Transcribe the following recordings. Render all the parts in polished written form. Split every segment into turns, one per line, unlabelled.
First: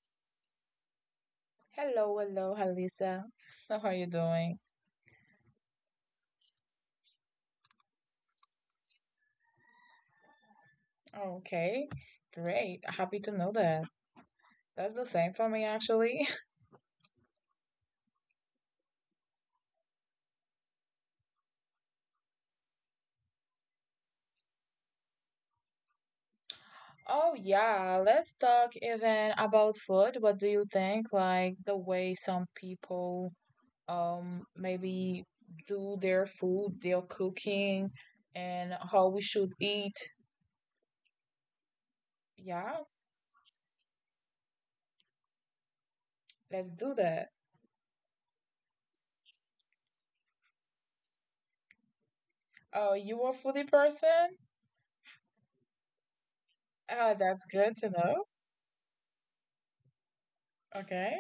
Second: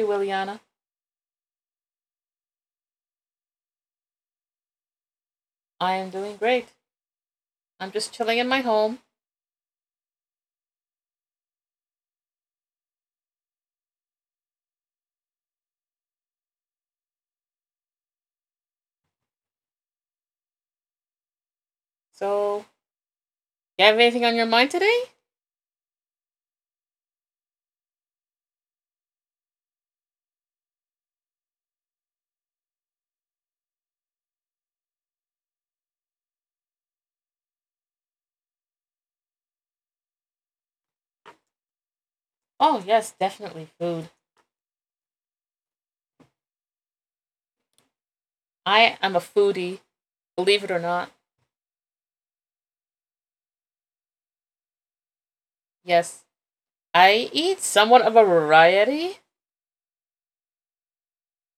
you, Williana.
Hello, hello, Halisa. How are you doing?
I am doing great. I'm just chilling in my home.
Okay, great. Happy to know that. That's the same for me, actually.
So, you have anything on your mind today?
Oh, yeah, let's talk even about food. What do you think? Like the way some people maybe do their food, their cooking, and how we should eat.
Oh,
Yeah,
yes, definitely food.
let's do that.
I am a foodie, believe it or not.
Oh, you a foodie person?
Yes, I
Oh,
eat
that's
somewhat
good
of a
to know.
variety.
Okay,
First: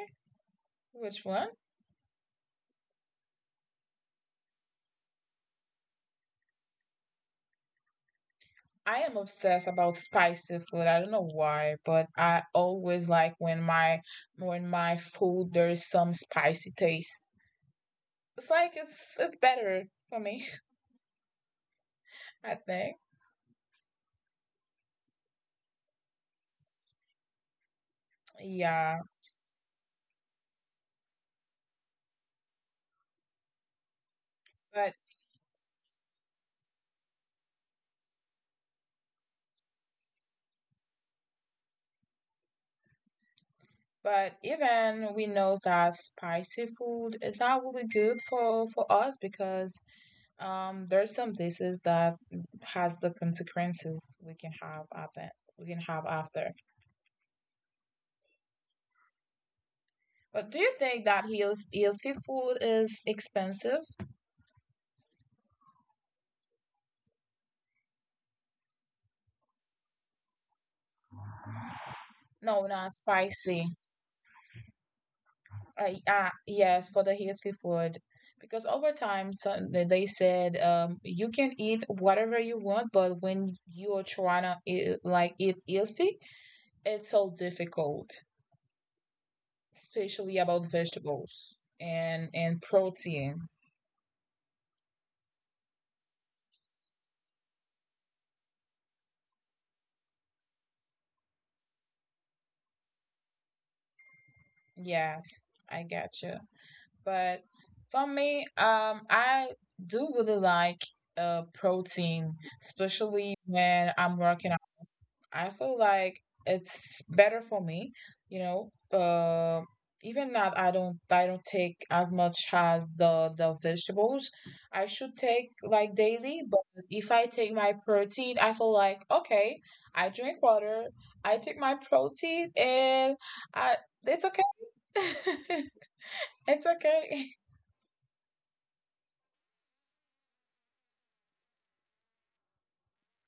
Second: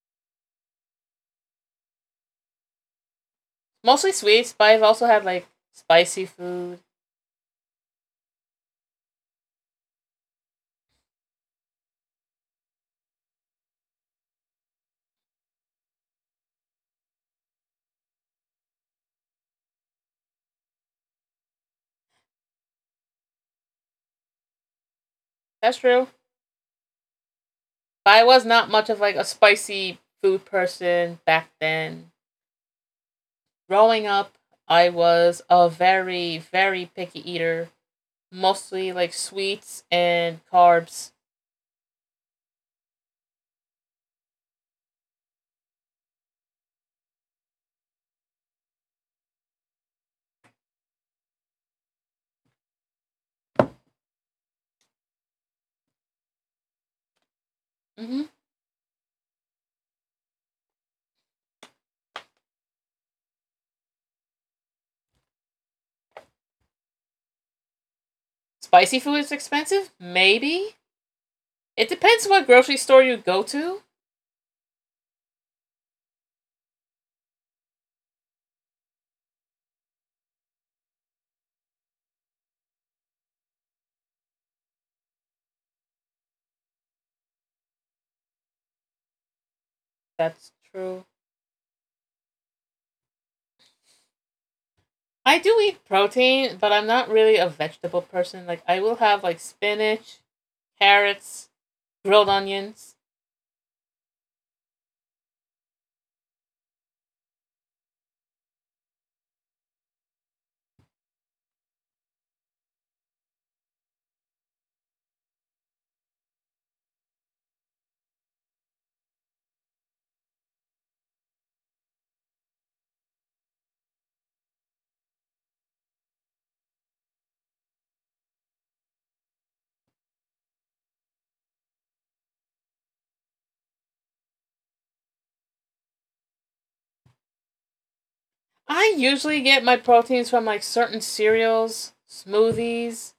which one?
Mostly sweets, but I've also had like spicy food.
I am obsessed about spicy food. I don't know why, but I always like when my food there's some spicy taste. It's like it's better for me, I think.
That's true. But I was not much of
Yeah,
like a spicy food person back then. Growing up, I
but
was a very, very picky eater. Mostly like sweets and carbs.
but even we know that spicy food is not really good for us because there's some diseases that has the consequences we can have happen we can have after.
Mm-hmm.
But do you think that healthy food is expensive?
Spicy food is expensive? Maybe. It depends what grocery
No,
store
not
you go
spicy.
to.
Yes, for the healthy food. Because over time, so they said, you can eat whatever you want, but when you're trying to eat, like eat healthy, it's so difficult, especially
That's
about
true.
vegetables and protein.
I do eat protein, but I'm not really a vegetable person. Like, I will have like spinach, carrots, grilled onions.
Yes, I get you. But for me, I do really like protein, especially when I'm working I feel like it's better for me, you know. Uh, Even that I don't take as much as the vegetables I should take like daily, but if I take my protein, I feel like okay, I drink water, I take my protein, and I it's okay, it's okay.
I usually get my proteins from like certain cereals, smoothies,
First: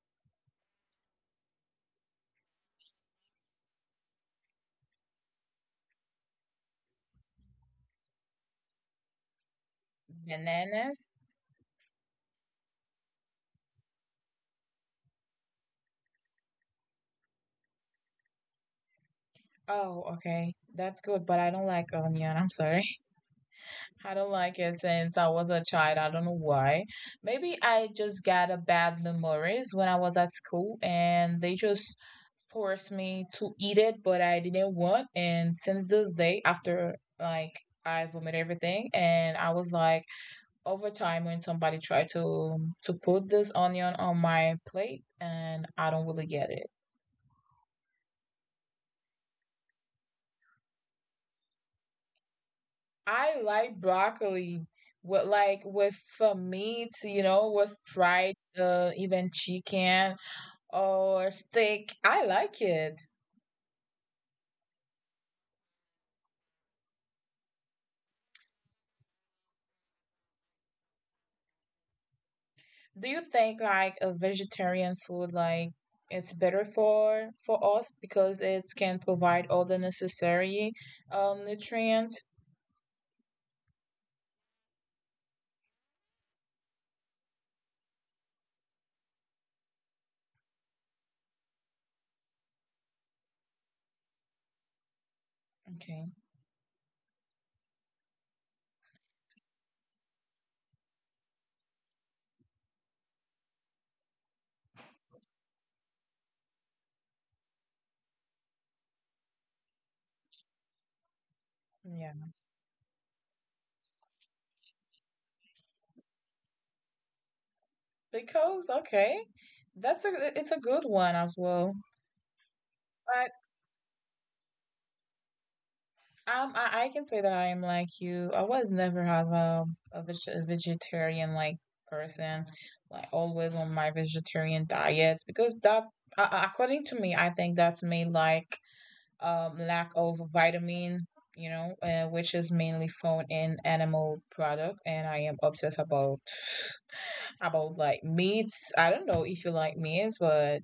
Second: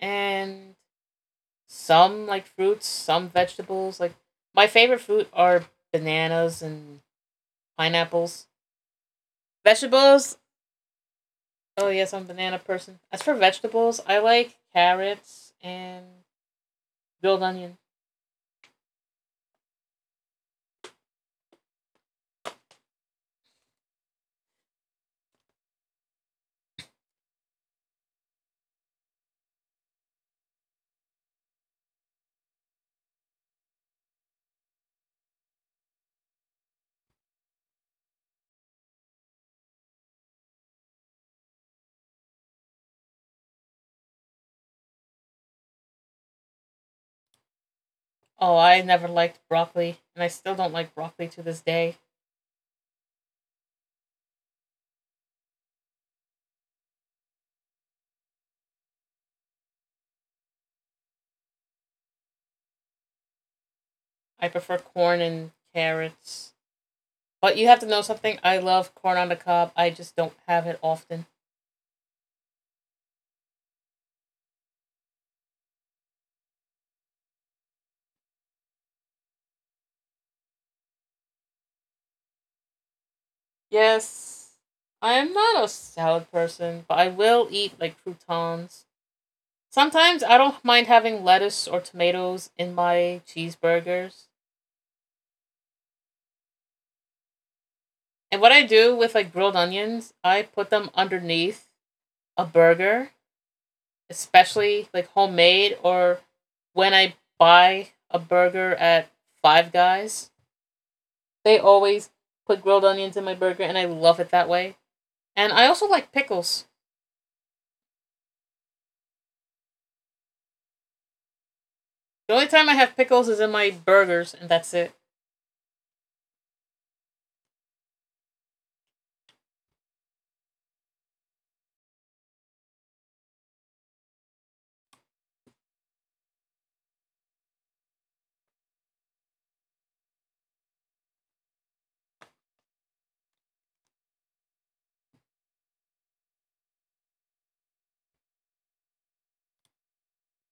and some like fruits, some vegetables. Like, my favorite fruit are bananas and pineapples. Vegetables.
Bananas.
Oh yes, I'm a banana person. As for vegetables, I like carrots and grilled onion.
Oh, okay, that's good, but I don't like onion. I'm sorry. I don't like it since I was a child. I don't know why. Maybe I just got a bad memories when I was at school and they just forced me to eat it, but I didn't want. And since this day, after like I vomited everything, and I was like, over time, when somebody tried to put this onion on my plate, and I don't really get it.
Oh, I never liked broccoli, and I still don't like broccoli to this day.
I like broccoli. With meat, with fried even chicken or steak. I like it.
I prefer corn and carrots. But you have to know something. I love corn on the cob. I just don't have it often.
Do you think like a vegetarian food like it's better for us because it can provide all the necessary nutrients?
Yes, I am not a salad person, but I will eat like croutons. Sometimes I don't mind having lettuce or tomatoes in my cheeseburgers.
Okay.
And what I do with like grilled onions, I put them underneath a burger, especially like homemade or when I buy a burger at Five Guys. They
Yeah.
always put grilled onions in my burger and I love it that way. And I also like pickles.
Because okay. That's a it's a good one as well.
The only time I have pickles is in my burgers and that's it.
I can say that I am like you. I was never as a vegetarian like person, like always on my vegetarian diets because that, according to me, I think that's made like lack of vitamin, which is mainly found in animal product, and I am obsessed about like meats. I don't know if you like meats, but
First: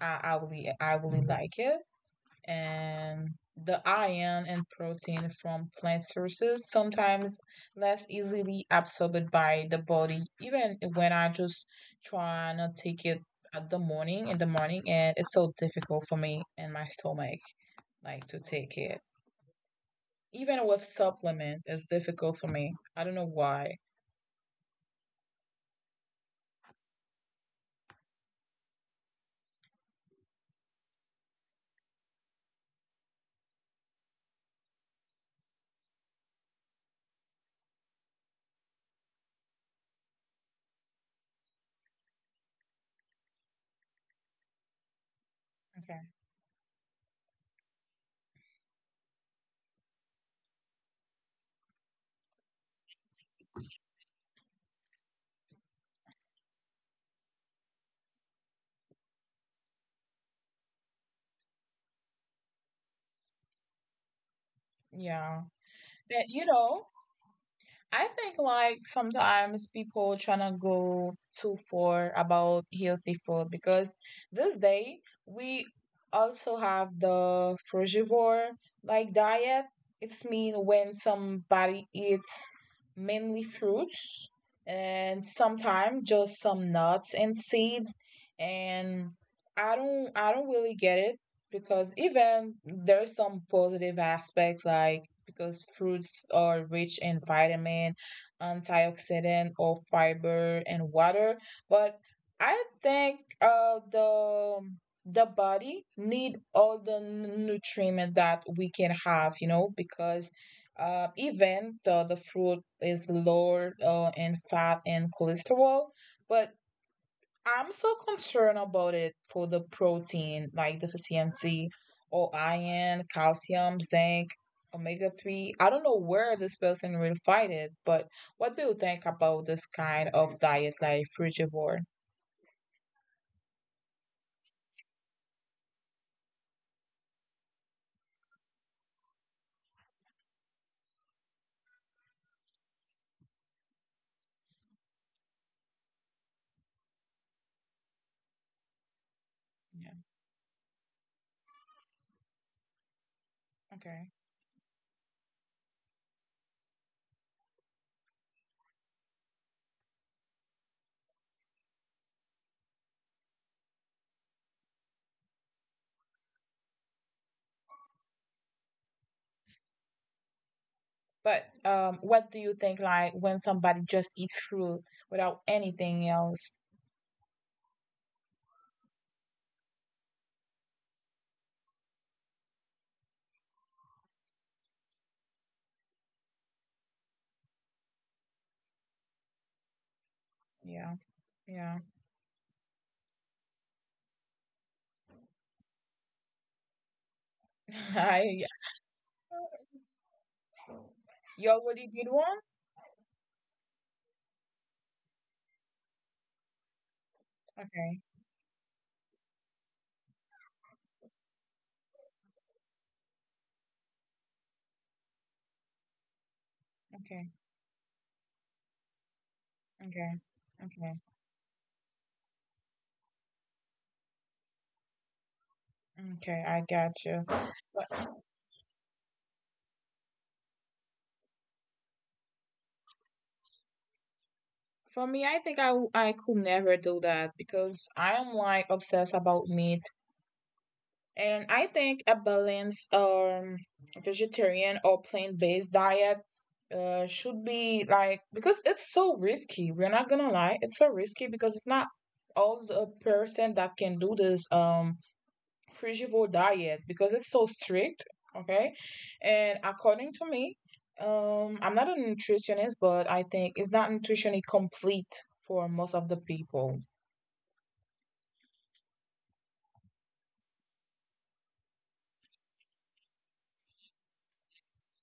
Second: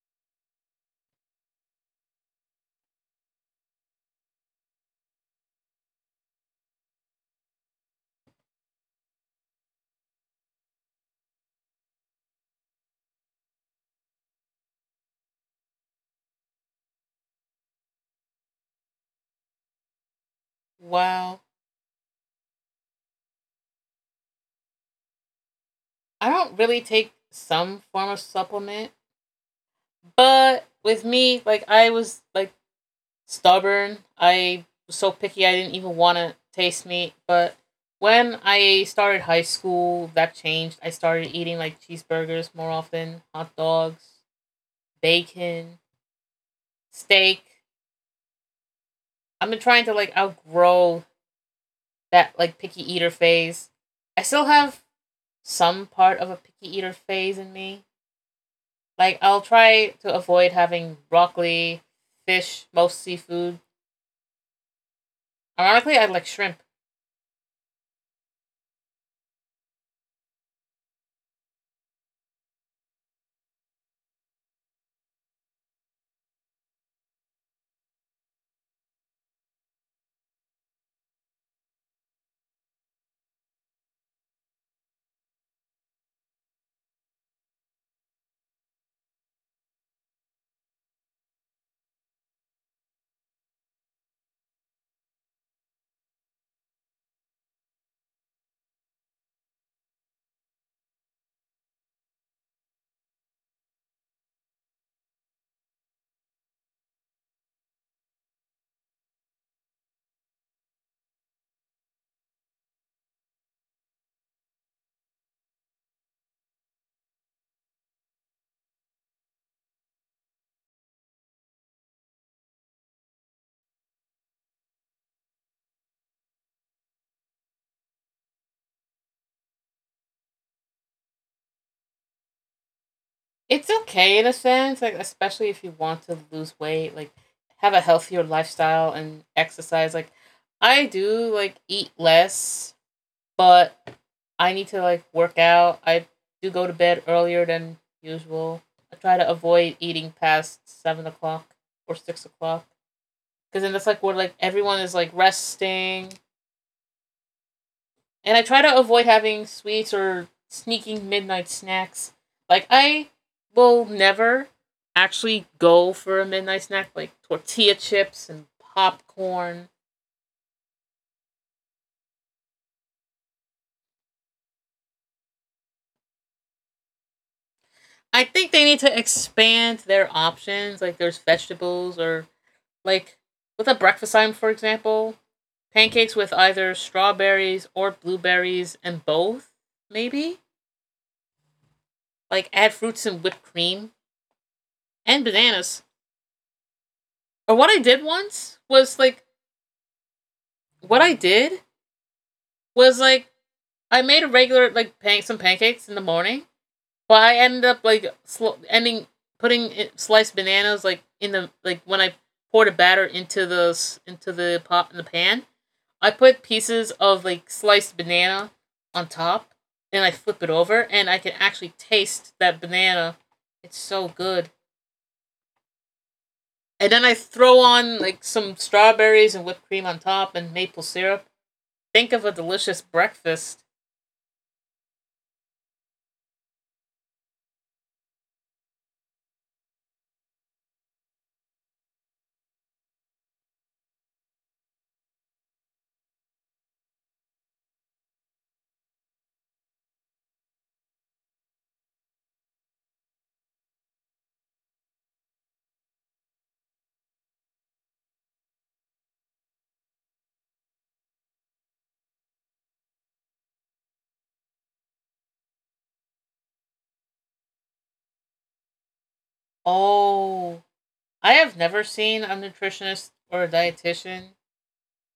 I really like it, and the iron and protein from plant sources sometimes less easily absorbed by the body, even when I just try not to take it at the morning in the morning, and it's so difficult for me and my stomach like to take it. Even with
Wow.
supplement, it's difficult for me. I don't know why.
I don't really take some form of supplement, but with me, like I was like stubborn. I was so picky I didn't even want to taste meat. But when I started high school, that changed. I started eating like cheeseburgers more often, hot dogs, bacon,
Okay.
steak. I've been trying to like outgrow that like picky eater phase. I still have some part of a picky eater phase in me. Like I'll try to avoid having broccoli, fish, most seafood.
Yeah,
Ironically, I like
but
shrimp.
I think like sometimes people tryna go too far about healthy food because this day we also have the frugivore like diet. It's mean when somebody eats mainly fruits and sometimes just some nuts and seeds, and I don't really get it because even there are some positive aspects like because fruits are rich in vitamin, antioxidant or fiber and water, but I think the body need all the nutriment that we can have, because even the fruit is lower in fat and cholesterol, but I'm so concerned about it for the protein, like deficiency or iron, calcium, zinc, omega omega-3. I don't know where this person will find it, but what do you think about this kind of diet, like frugivore?
It's okay in a sense, like especially if you want to lose weight, like have a healthier lifestyle and exercise. Like I do like eat less, but I need to like work out. I do go to bed earlier than usual. I try to avoid
Yeah,
eating past 7 o'clock or 6 o'clock, because then that's like
okay.
where like everyone is like resting. And I try to avoid having sweets or sneaking midnight snacks. Like I will never actually go for a midnight snack like tortilla chips and popcorn.
But what do you think, like, when somebody just eat fruit without anything else?
I think they need to expand their options. Like there's vegetables or like with a breakfast item, for example, pancakes with either strawberries or blueberries and both, maybe.
Yeah, yeah.
Like add fruits and whipped cream and bananas. Or what I did
I,
once was like what I
you
did
already did one?
was like I made a regular like some pancakes in the morning, but I ended up
Okay,
like sl- ending putting it, sliced bananas like in the like when I poured the batter into the pot in the pan. I put pieces of
okay,
like sliced banana on top, and I
okay,
flip it over,
okay,
and I can actually taste that banana. It's so good.
okay, I
And
got
then I
you.
throw on like some strawberries and whipped cream on top and maple syrup. Think of a delicious breakfast.
For me, I think I could never do that because I am like obsessed about meat, and I think a balanced vegetarian or plant-based diet should be like because it's so risky. We're not gonna lie, it's so risky because it's not all the person that can do this frugivore diet because it's so strict, okay, and according to me, I'm not a nutritionist, but I think it's not nutritionally complete for most of the people.
Oh, I have never seen a nutritionist or a dietitian.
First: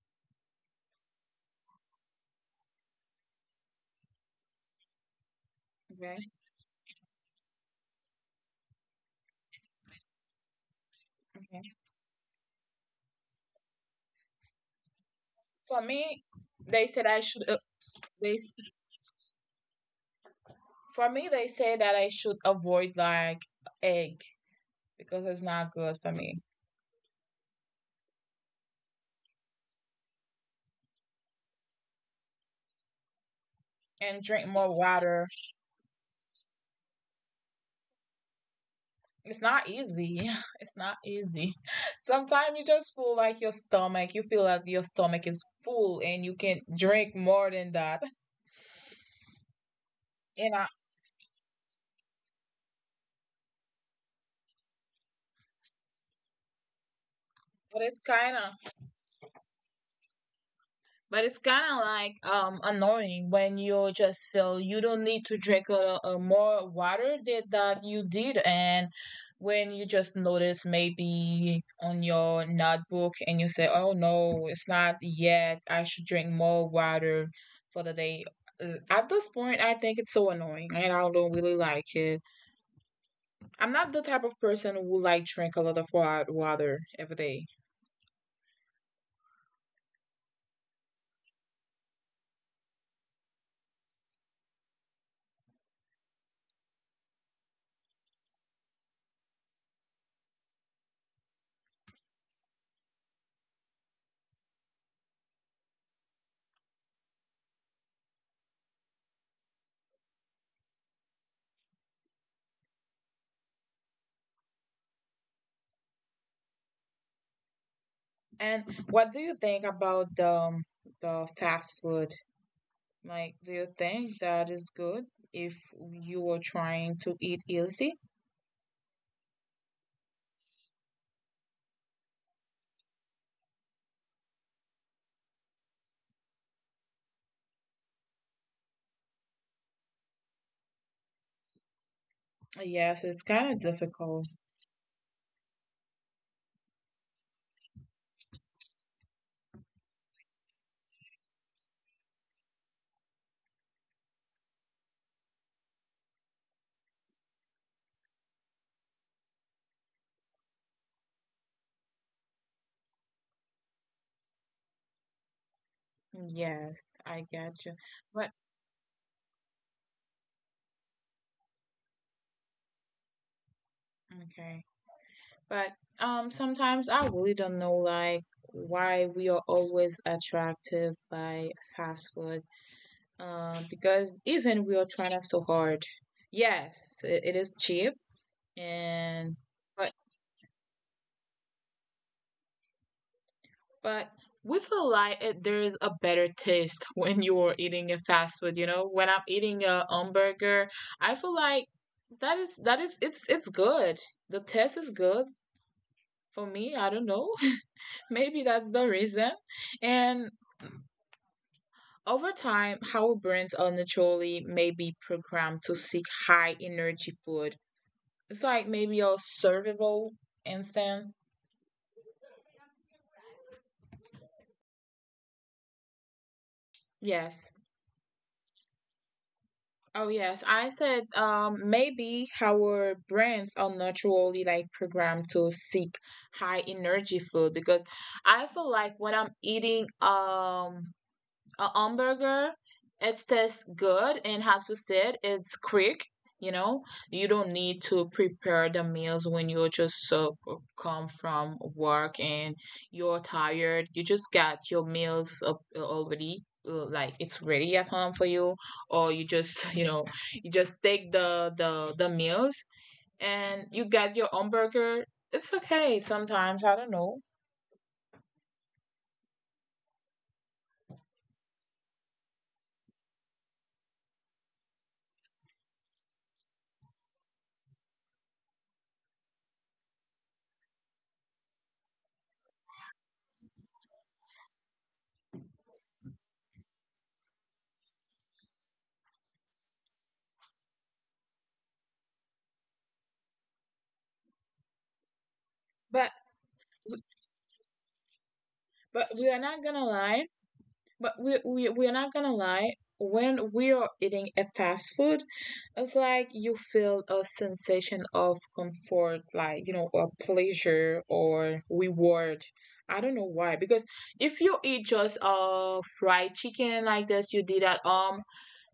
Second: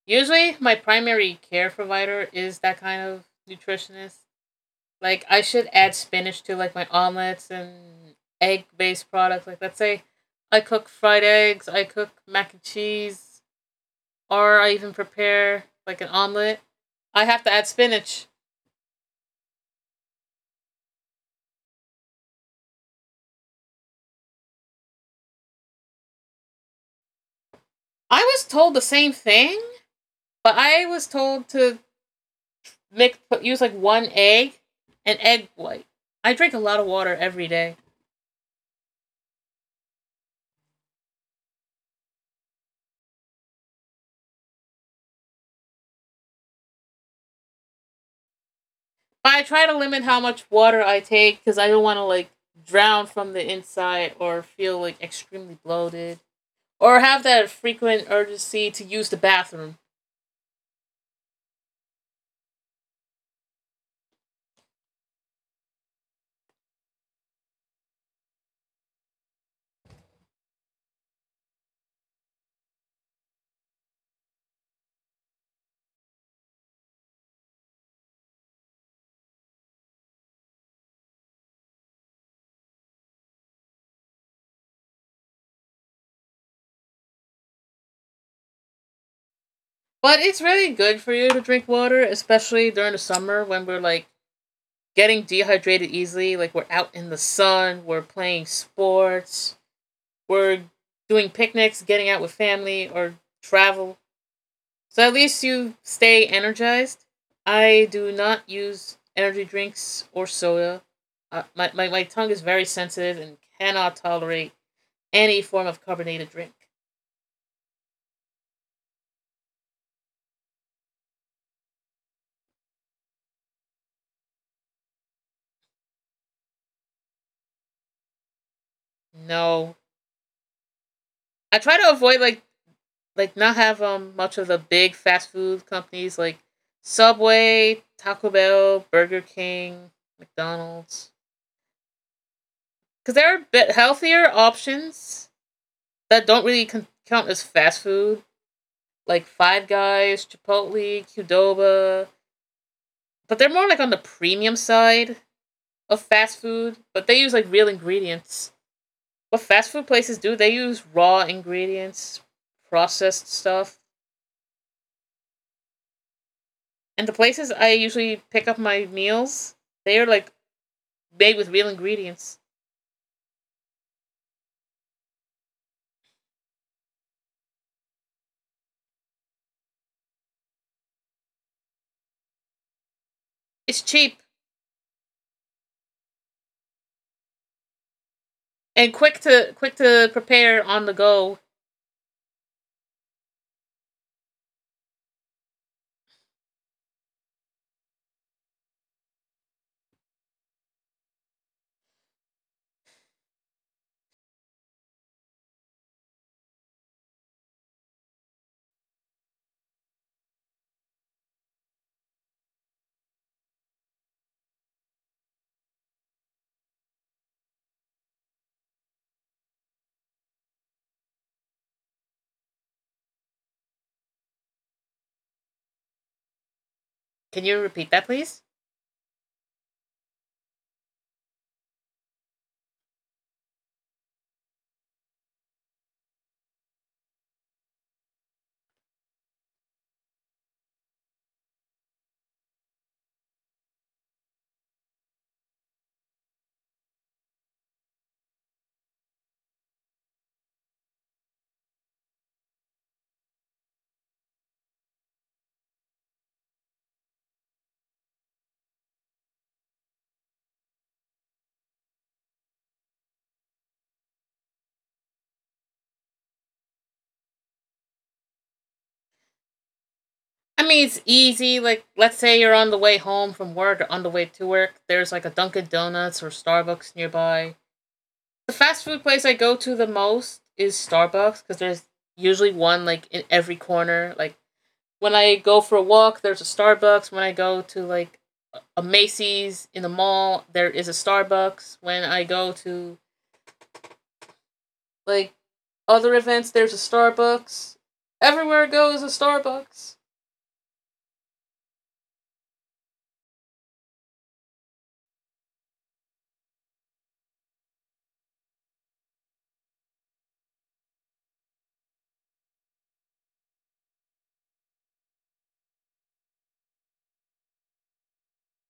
Usually, my primary care provider is that kind of nutritionist. Like, I should add
Okay,
spinach to like my omelets and egg-based products. Like, let's say I cook fried eggs,
okay.
I cook mac and cheese, or I even prepare
For
like an
me
omelet.
they said I
I have
should,
to add spinach.
they for me they say that I should avoid like egg because it's not good for me,
I was told the same thing, but I was told to use like one
and drink
egg
more
and
water.
egg white. I drink a lot of water every day.
It's not easy. It's not easy. Sometimes you just feel like your stomach, you feel like your stomach is full, and you can drink more than that.
But I try to limit how much
You know,
water I take because I don't want to like drown from the inside or feel like extremely bloated or have that
but
frequent
it's kind
urgency
of
to use the bathroom.
But it's kind of like annoying when you just feel you don't need to drink a more water than that you did, and when you just notice maybe on your notebook and you say, "Oh no, it's not yet. I should drink more water for the day." At this point, I think it's so annoying, and I don't really like it. I'm not the type of person who like drink a lot of water every day.
But it's really good for you to drink water, especially during the summer when we're like getting dehydrated easily. Like we're out in the sun, we're playing sports, we're doing picnics, getting out with family, or travel. So at least you stay energized. I do not use energy drinks or soda. My tongue is very sensitive and cannot tolerate any form of carbonated drink.
And what do you think about the fast food? Like, do you think that is good if you were trying to eat healthy?
No. I try to avoid like not have much of the big fast food companies like Subway, Taco Bell, Burger King, McDonald's.
Yes,
Because
it's
there are
kind of
bit
difficult.
healthier options that don't really count as fast food. Like Five Guys, Chipotle, Qdoba, but they're more like on the premium side of fast food. But they use like real ingredients. What fast food places do, they use raw ingredients, processed stuff.
Yes,
And the
I
places
get you.
I usually
But
pick up my meals, they are like made with real ingredients.
okay. But sometimes I really don't know like why we are always attracted by fast food.
It's
Because
cheap
even we are trying so hard. Yes, it is cheap,
and
and
quick
but
to prepare on the go.
But with a like it, there's a better taste when you're eating a fast food, you know? When I'm eating a hamburger, I feel like that is it's good. The taste is good for me, I don't know. Maybe that's the reason. And over time, our brains are naturally maybe programmed to seek high energy food. It's like maybe a survival instinct.
Can
Yes.
you repeat that, please?
Oh yes, I said maybe our brains are naturally like programmed to seek high energy food because I feel like when I'm eating a hamburger, it tastes good, and as you said, it's quick. you know you don't need to prepare the meals when you just so come from work and you're tired. You just got your meals up already, like it's ready at home for you. Or you just you just take the meals, and you got your hamburger. It's okay sometimes. I don't know.
I mean, it's easy. Like, let's say you're on the way home from work or on the way to work. There's like a Dunkin' Donuts or Starbucks nearby. The fast food place I go to the most is Starbucks because there's usually one like in every corner. Like, when I go for a walk, there's a Starbucks. When I go to like a Macy's in the mall, there is a Starbucks. When I go to like
but
other events, there's a Starbucks. Everywhere I go is
but
a
we are not gonna
Starbucks.
lie. But we're not gonna lie. When we are eating a fast food, it's like you feel a sensation of comfort, like or pleasure or reward. I don't know why. Because if you eat just fried chicken like this, you did at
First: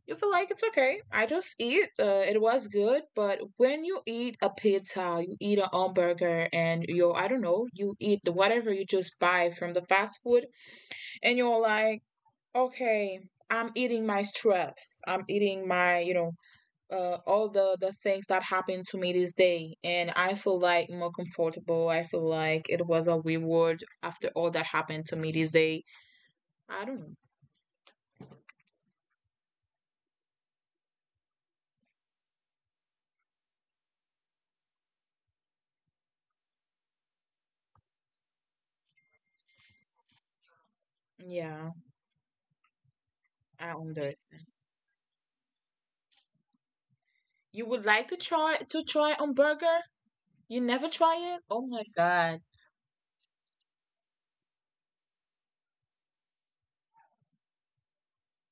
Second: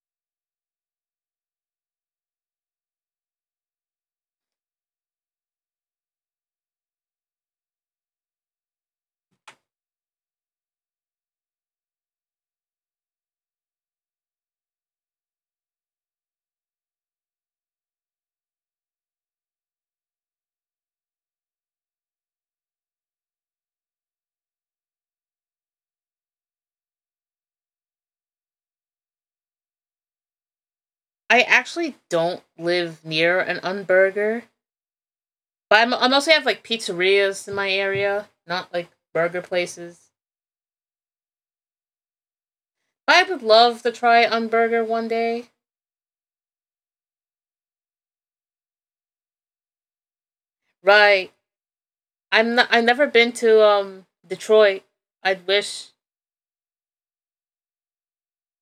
you feel like it's okay. I just eat. It was good. But when you eat a pizza, you eat a hamburger, and you, I don't know, you eat the whatever you just buy from the fast food, and you're like, okay, I'm eating my stress, I'm eating my all the things that happened to me this day. And I feel like more comfortable, I feel like it was a reward after all that happened to me this day. I don't know.
I actually don't live near an Unburger. But I mostly have like pizzerias in my area, not like burger places.
Yeah.
I would
I
love to try on
understand,
burger one day.
you would like to try on burger, you never
Right.
try it, oh my god.
I've never been to Detroit. I'd wish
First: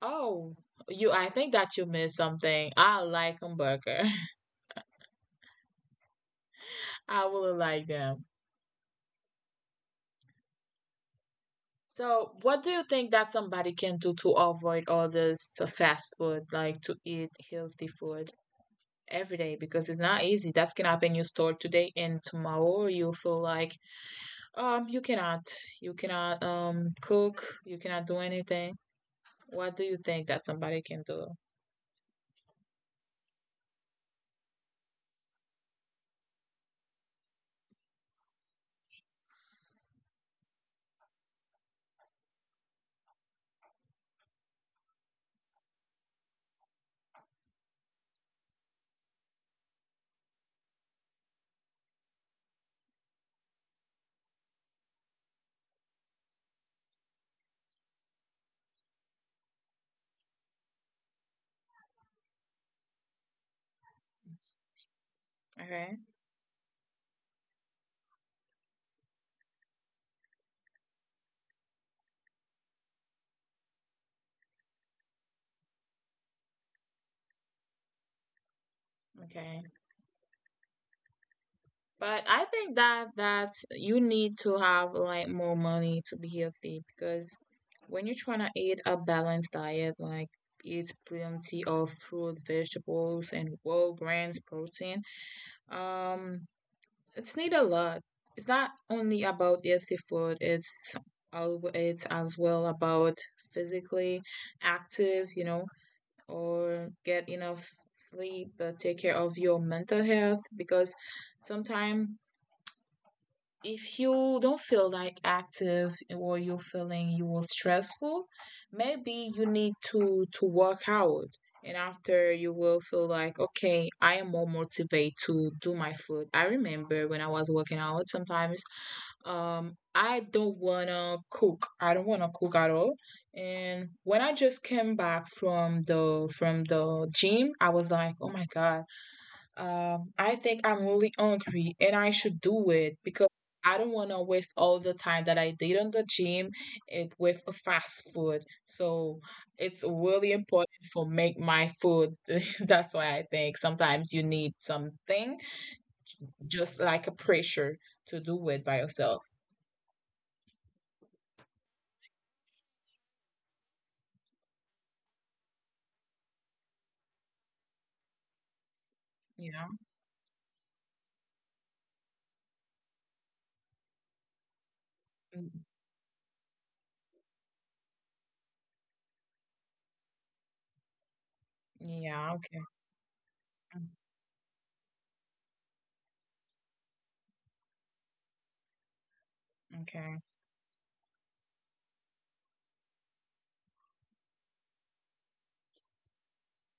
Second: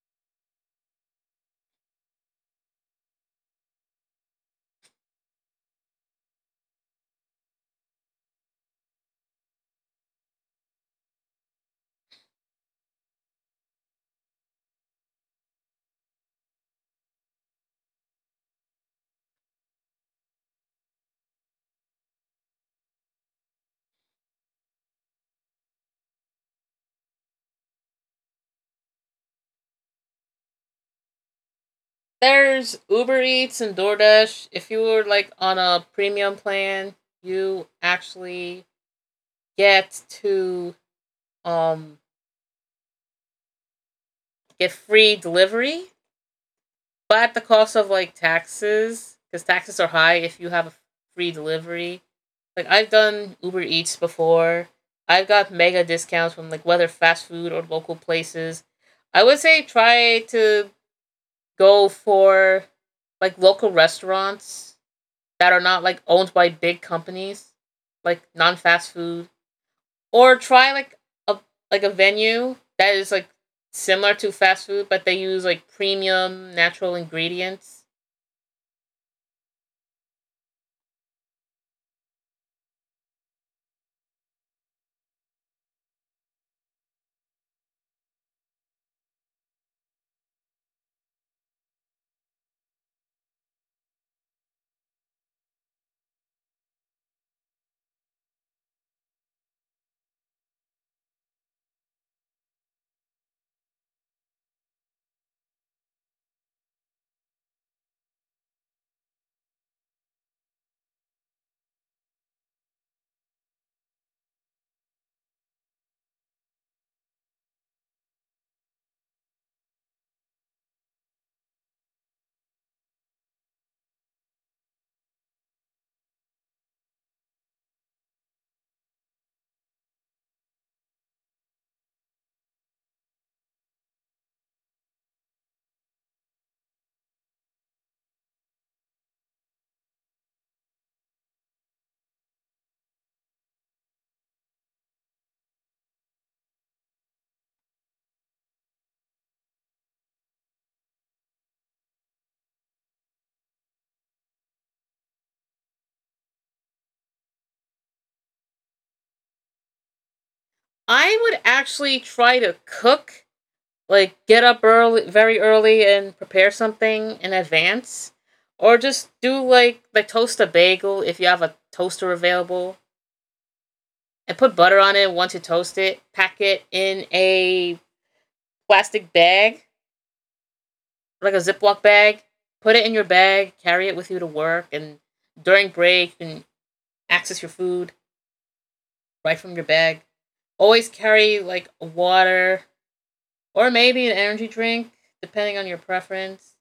Oh, you, I think that you missed something. I like hamburger. I really like them. So, what do you think that somebody can do to avoid all this fast food, like to eat healthy food every day? Because it's not easy. That can happen. You store today, and tomorrow you feel like um you cannot, you cannot cook, you cannot do anything. What do you think that somebody can do?
there's Uber Eats and DoorDash. If you were like on a premium plan, you actually get to um get free delivery, but at the cost of like taxes, because taxes are high if you have a free delivery. Like I've done Uber Eats before. I've got mega discounts from like whether fast food or local places. I would say try to go for like local restaurants that are
Okay,
not like owned by big companies, like non fast food, or try like a a venue that is like similar to fast food, but they use like premium natural ingredients.
okay. But I think that you need to have like more money to be healthy because when you're trying to eat a balanced diet, like eat plenty of fruit, vegetables, and whole grains, protein, um, it's need a lot. It's not only about healthy food. It's as well about physically active, or get enough sleep, but take care of your mental health because sometimes if you don't feel like active or you're feeling you are stressful, maybe you need to work out. And after you will feel like, okay, I am more motivated to do my food. I remember when I was working out, sometimes I don't wanna cook. I don't wanna cook at all. And when I just came back from the gym, I was like, oh my God, I think I'm really hungry and I should do it because I don't want to waste all the time that I did on the gym with a fast food. So it's really important for make my food. That's why I think sometimes you need something just like a pressure to do it by yourself.
I would actually try to cook like get up early very early and prepare something in advance or just do
Yeah.
like toast a bagel if you have a toaster available and put butter on it once you toast it, pack it in a plastic bag, like a ziploc
Yeah,
bag,
okay.
put it in your bag,
Mm.
carry it with you to work, and during break you can access your food right from your
Okay.
bag. Always carry like water or maybe an energy drink, depending on your preference.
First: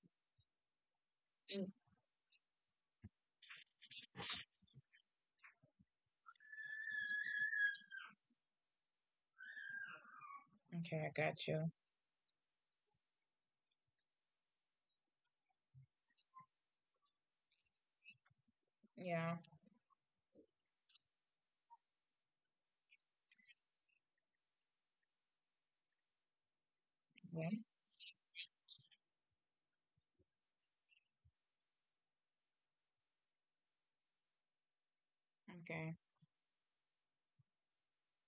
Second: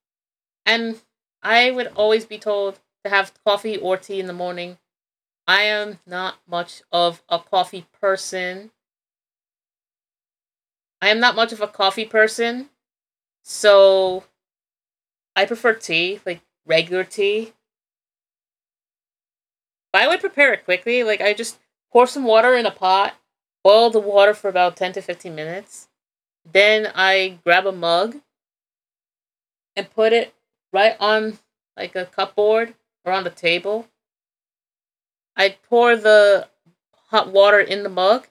And I
Mm.
would always be told to have coffee or tea in the morning. I am not much of a coffee person.
Okay,
I
I
am not
got
much of a
you.
coffee person, so I prefer tea, like regular tea.
Yeah,
But I would prepare it quickly. Like I just pour some water in a pot, boil the water for about 10 to 15 minutes. Then I
yeah,
grab a mug and put it right on like a cupboard or on the table. I pour
okay,
the hot water in the mug.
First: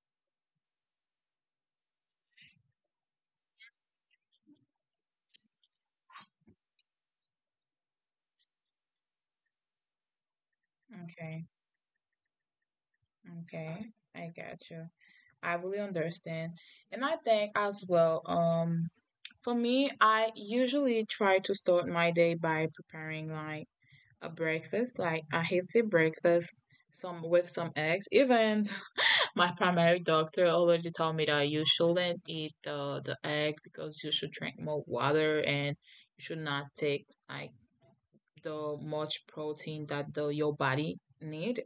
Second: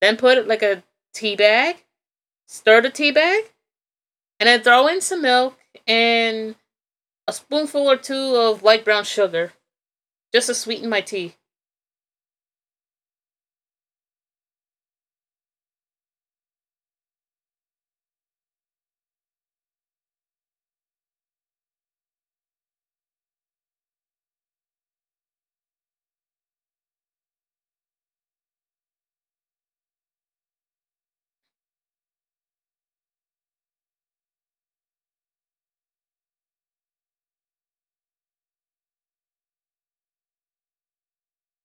Then put like a tea bag, stir the tea bag, and then throw in some milk and a spoonful or two of light brown sugar just to sweeten my tea.
okay, okay. I got you. I really understand. And I think as well, for me, I usually try to start my day by preparing like a breakfast, like a healthy breakfast, some with some eggs. Even my primary doctor already told me that you shouldn't eat the egg because you should drink more water and you should not take like the much protein that the your body need.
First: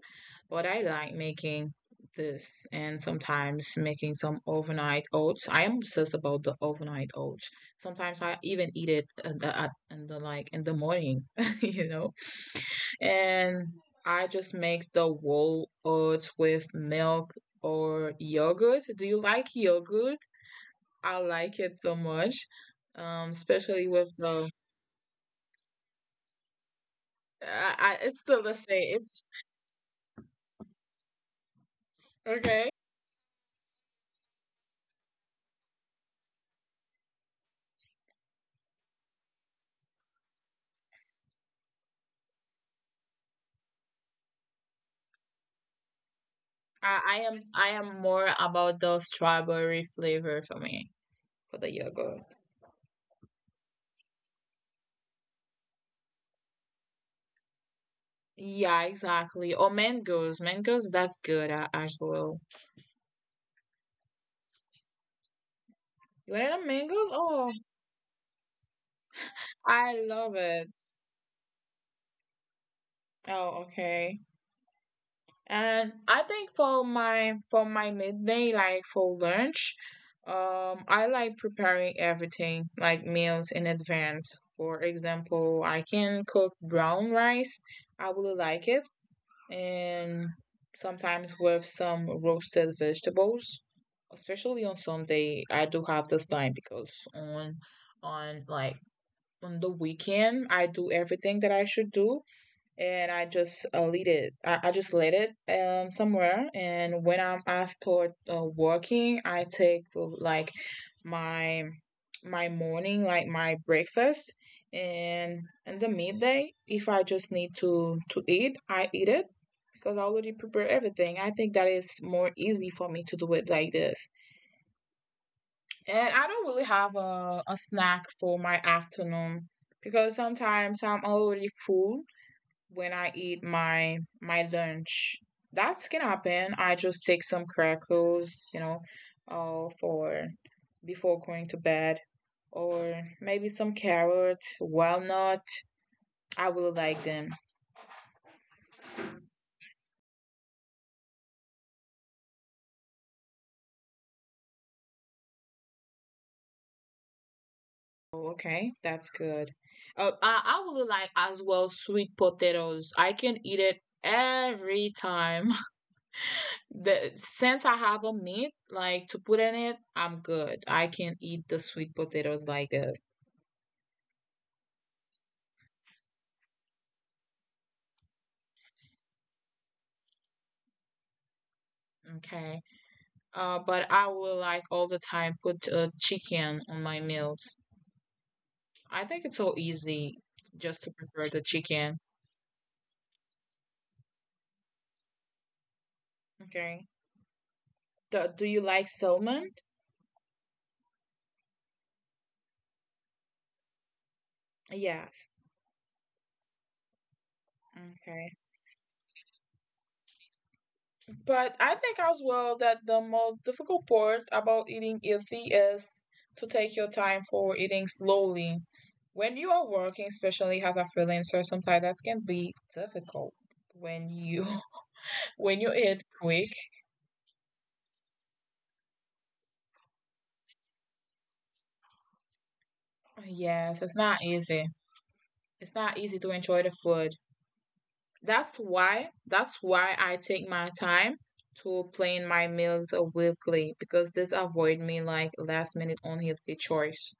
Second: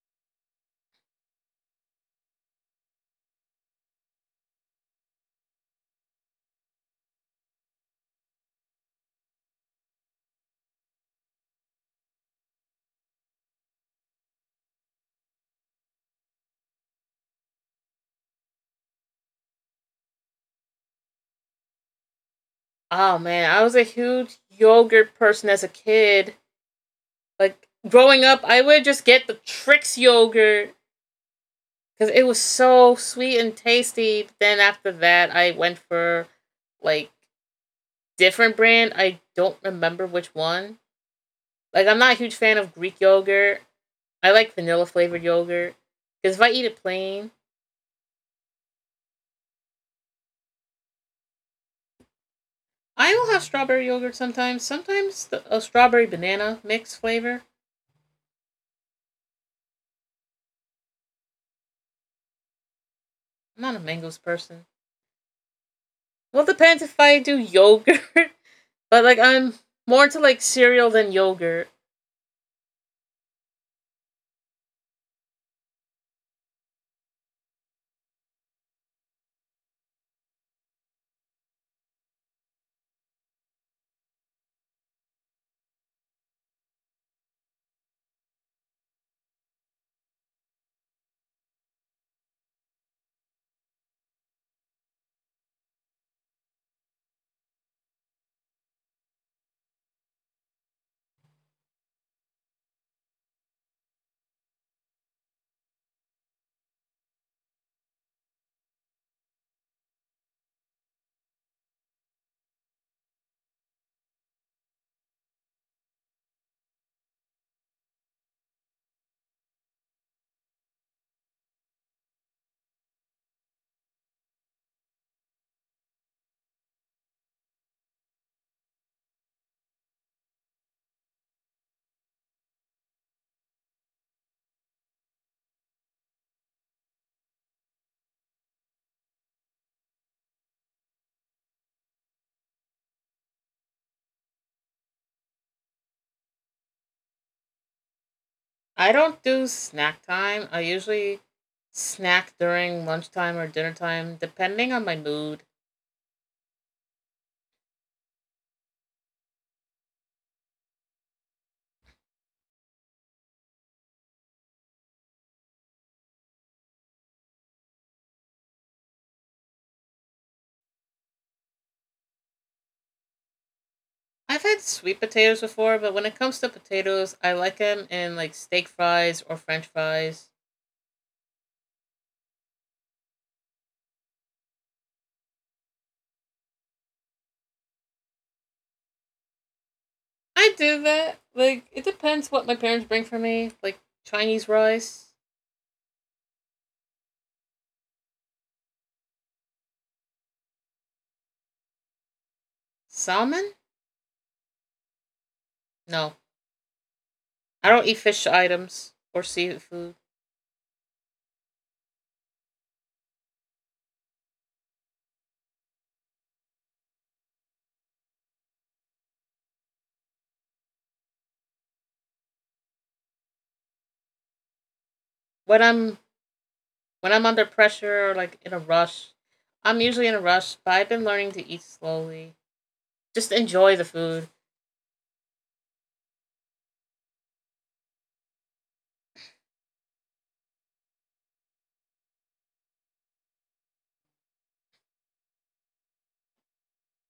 But I like making this and sometimes making some overnight oats. I am obsessed about the overnight oats. Sometimes I even eat it in the like in the morning. you know. And I just make the whole oats with milk or yogurt. Do you like yogurt? I like it so much,
Oh man, I was a
especially with
huge
the.
yogurt person as a kid. Like
I, I,
growing
it's
up,
still
I
the
would just
same.
get
It's
the Trix yogurt because it was
okay.
so sweet and tasty. But then after that, I went for like different brand. I don't remember which one. Like I'm not a huge fan of Greek yogurt. I like vanilla flavored yogurt because if I eat it
I, I
plain,
am I am more about the strawberry flavor for me for the yogurt.
I will have strawberry yogurt sometimes. Sometimes a strawberry banana mix flavor.
Yeah, exactly. Or mangoes. Mangoes, that's good as well.
I'm not a mangoes person.
You
Well, it
want to
depends if
mangoes?
I do
Oh,
yogurt, but I'm
I
more into
love
like
it.
cereal than yogurt.
Oh, okay. And I think for my midday, like for lunch, I like preparing everything, like meals in advance. For example, I can cook brown rice. I really like it and sometimes with some roasted vegetables. Especially on Sunday, I do have this time because on like on the weekend, I do everything that I should do, and I just lead it. I just led it somewhere. And when I'm asked toward working, I take like my my morning, like my breakfast, and in the midday, if I just need to eat, I eat it because I already prepare everything. I think that is more easy for me to do it like this. And I don't really have a snack for my afternoon because sometimes I'm already full when I eat my lunch. That can happen. I just take some crackers, for before going to bed, or maybe some carrot, walnut. I really like them.
I don't do snack time. I usually snack during lunchtime or dinner time, depending on my mood.
Oh, okay, that's good. I really like as well sweet potatoes. I can eat it every time. The since I have a meat like to put in it, I'm good. I can eat the sweet potatoes like this.
I've had sweet potatoes before, but when it comes to potatoes, I like them in like steak fries or french fries.
Okay. But I will like all the time put chicken on my meals. I think it's so easy
I do
just to
that.
prepare the
Like it
chicken.
depends what my parents bring for me. Like Chinese rice,
Okay. Do you like salmon?
salmon.
Yes.
No, I don't eat fish
Okay.
items or seafood.
But I think as well that the most difficult part about eating healthy is to take your time for eating slowly. When you are working, especially as a freelancer, sometimes that can be difficult when you when
When
you eat
I'm
quick.
when I'm under pressure or like in a rush, I'm usually in a rush. But I've been learning to eat slowly. Just
Yes,
enjoy the
it's not
food.
easy. It's not easy to enjoy the food. That's why I take my time to plan my meals weekly because this avoid me like last minute unhealthy choice.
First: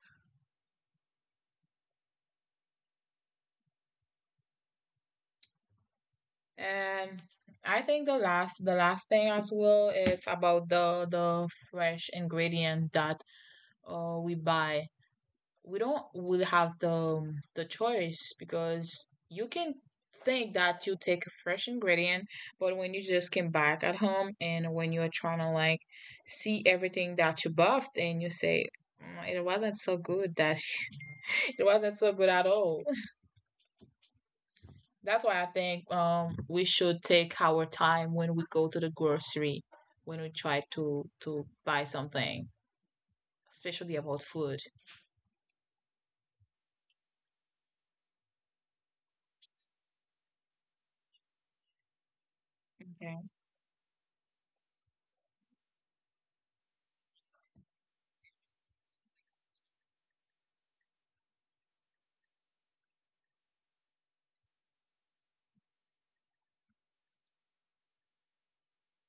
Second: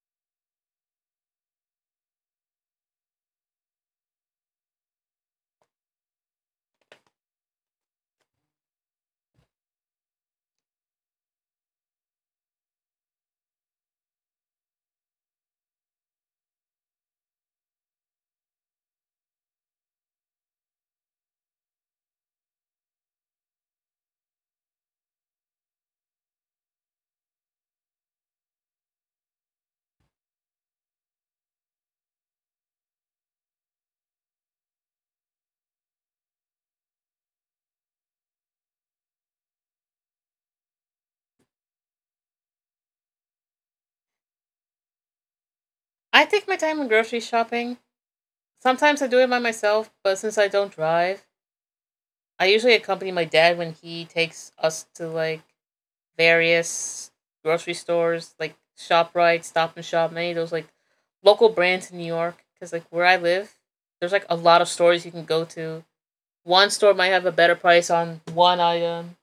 And I think the last thing as well is about the fresh ingredient that uh, we buy we don't will have the choice because you can think that you take a fresh ingredient, but when you just came back at home and when you're trying to like see everything that you buffed and you say, "Mm, it wasn't so good that it wasn't so good at all. That's why I think we should take our time when we go to the grocery when we try to buy something, especially about food.
I take my time when grocery shopping. Sometimes I do it by myself, but since I don't drive, I usually accompany my
Okay.
dad when he takes us to like various grocery stores like ShopRite, Stop and Shop, many of those like local brands in New York. Because like where I live, there's like a lot of stores you can go to. One store might have a better price on one item,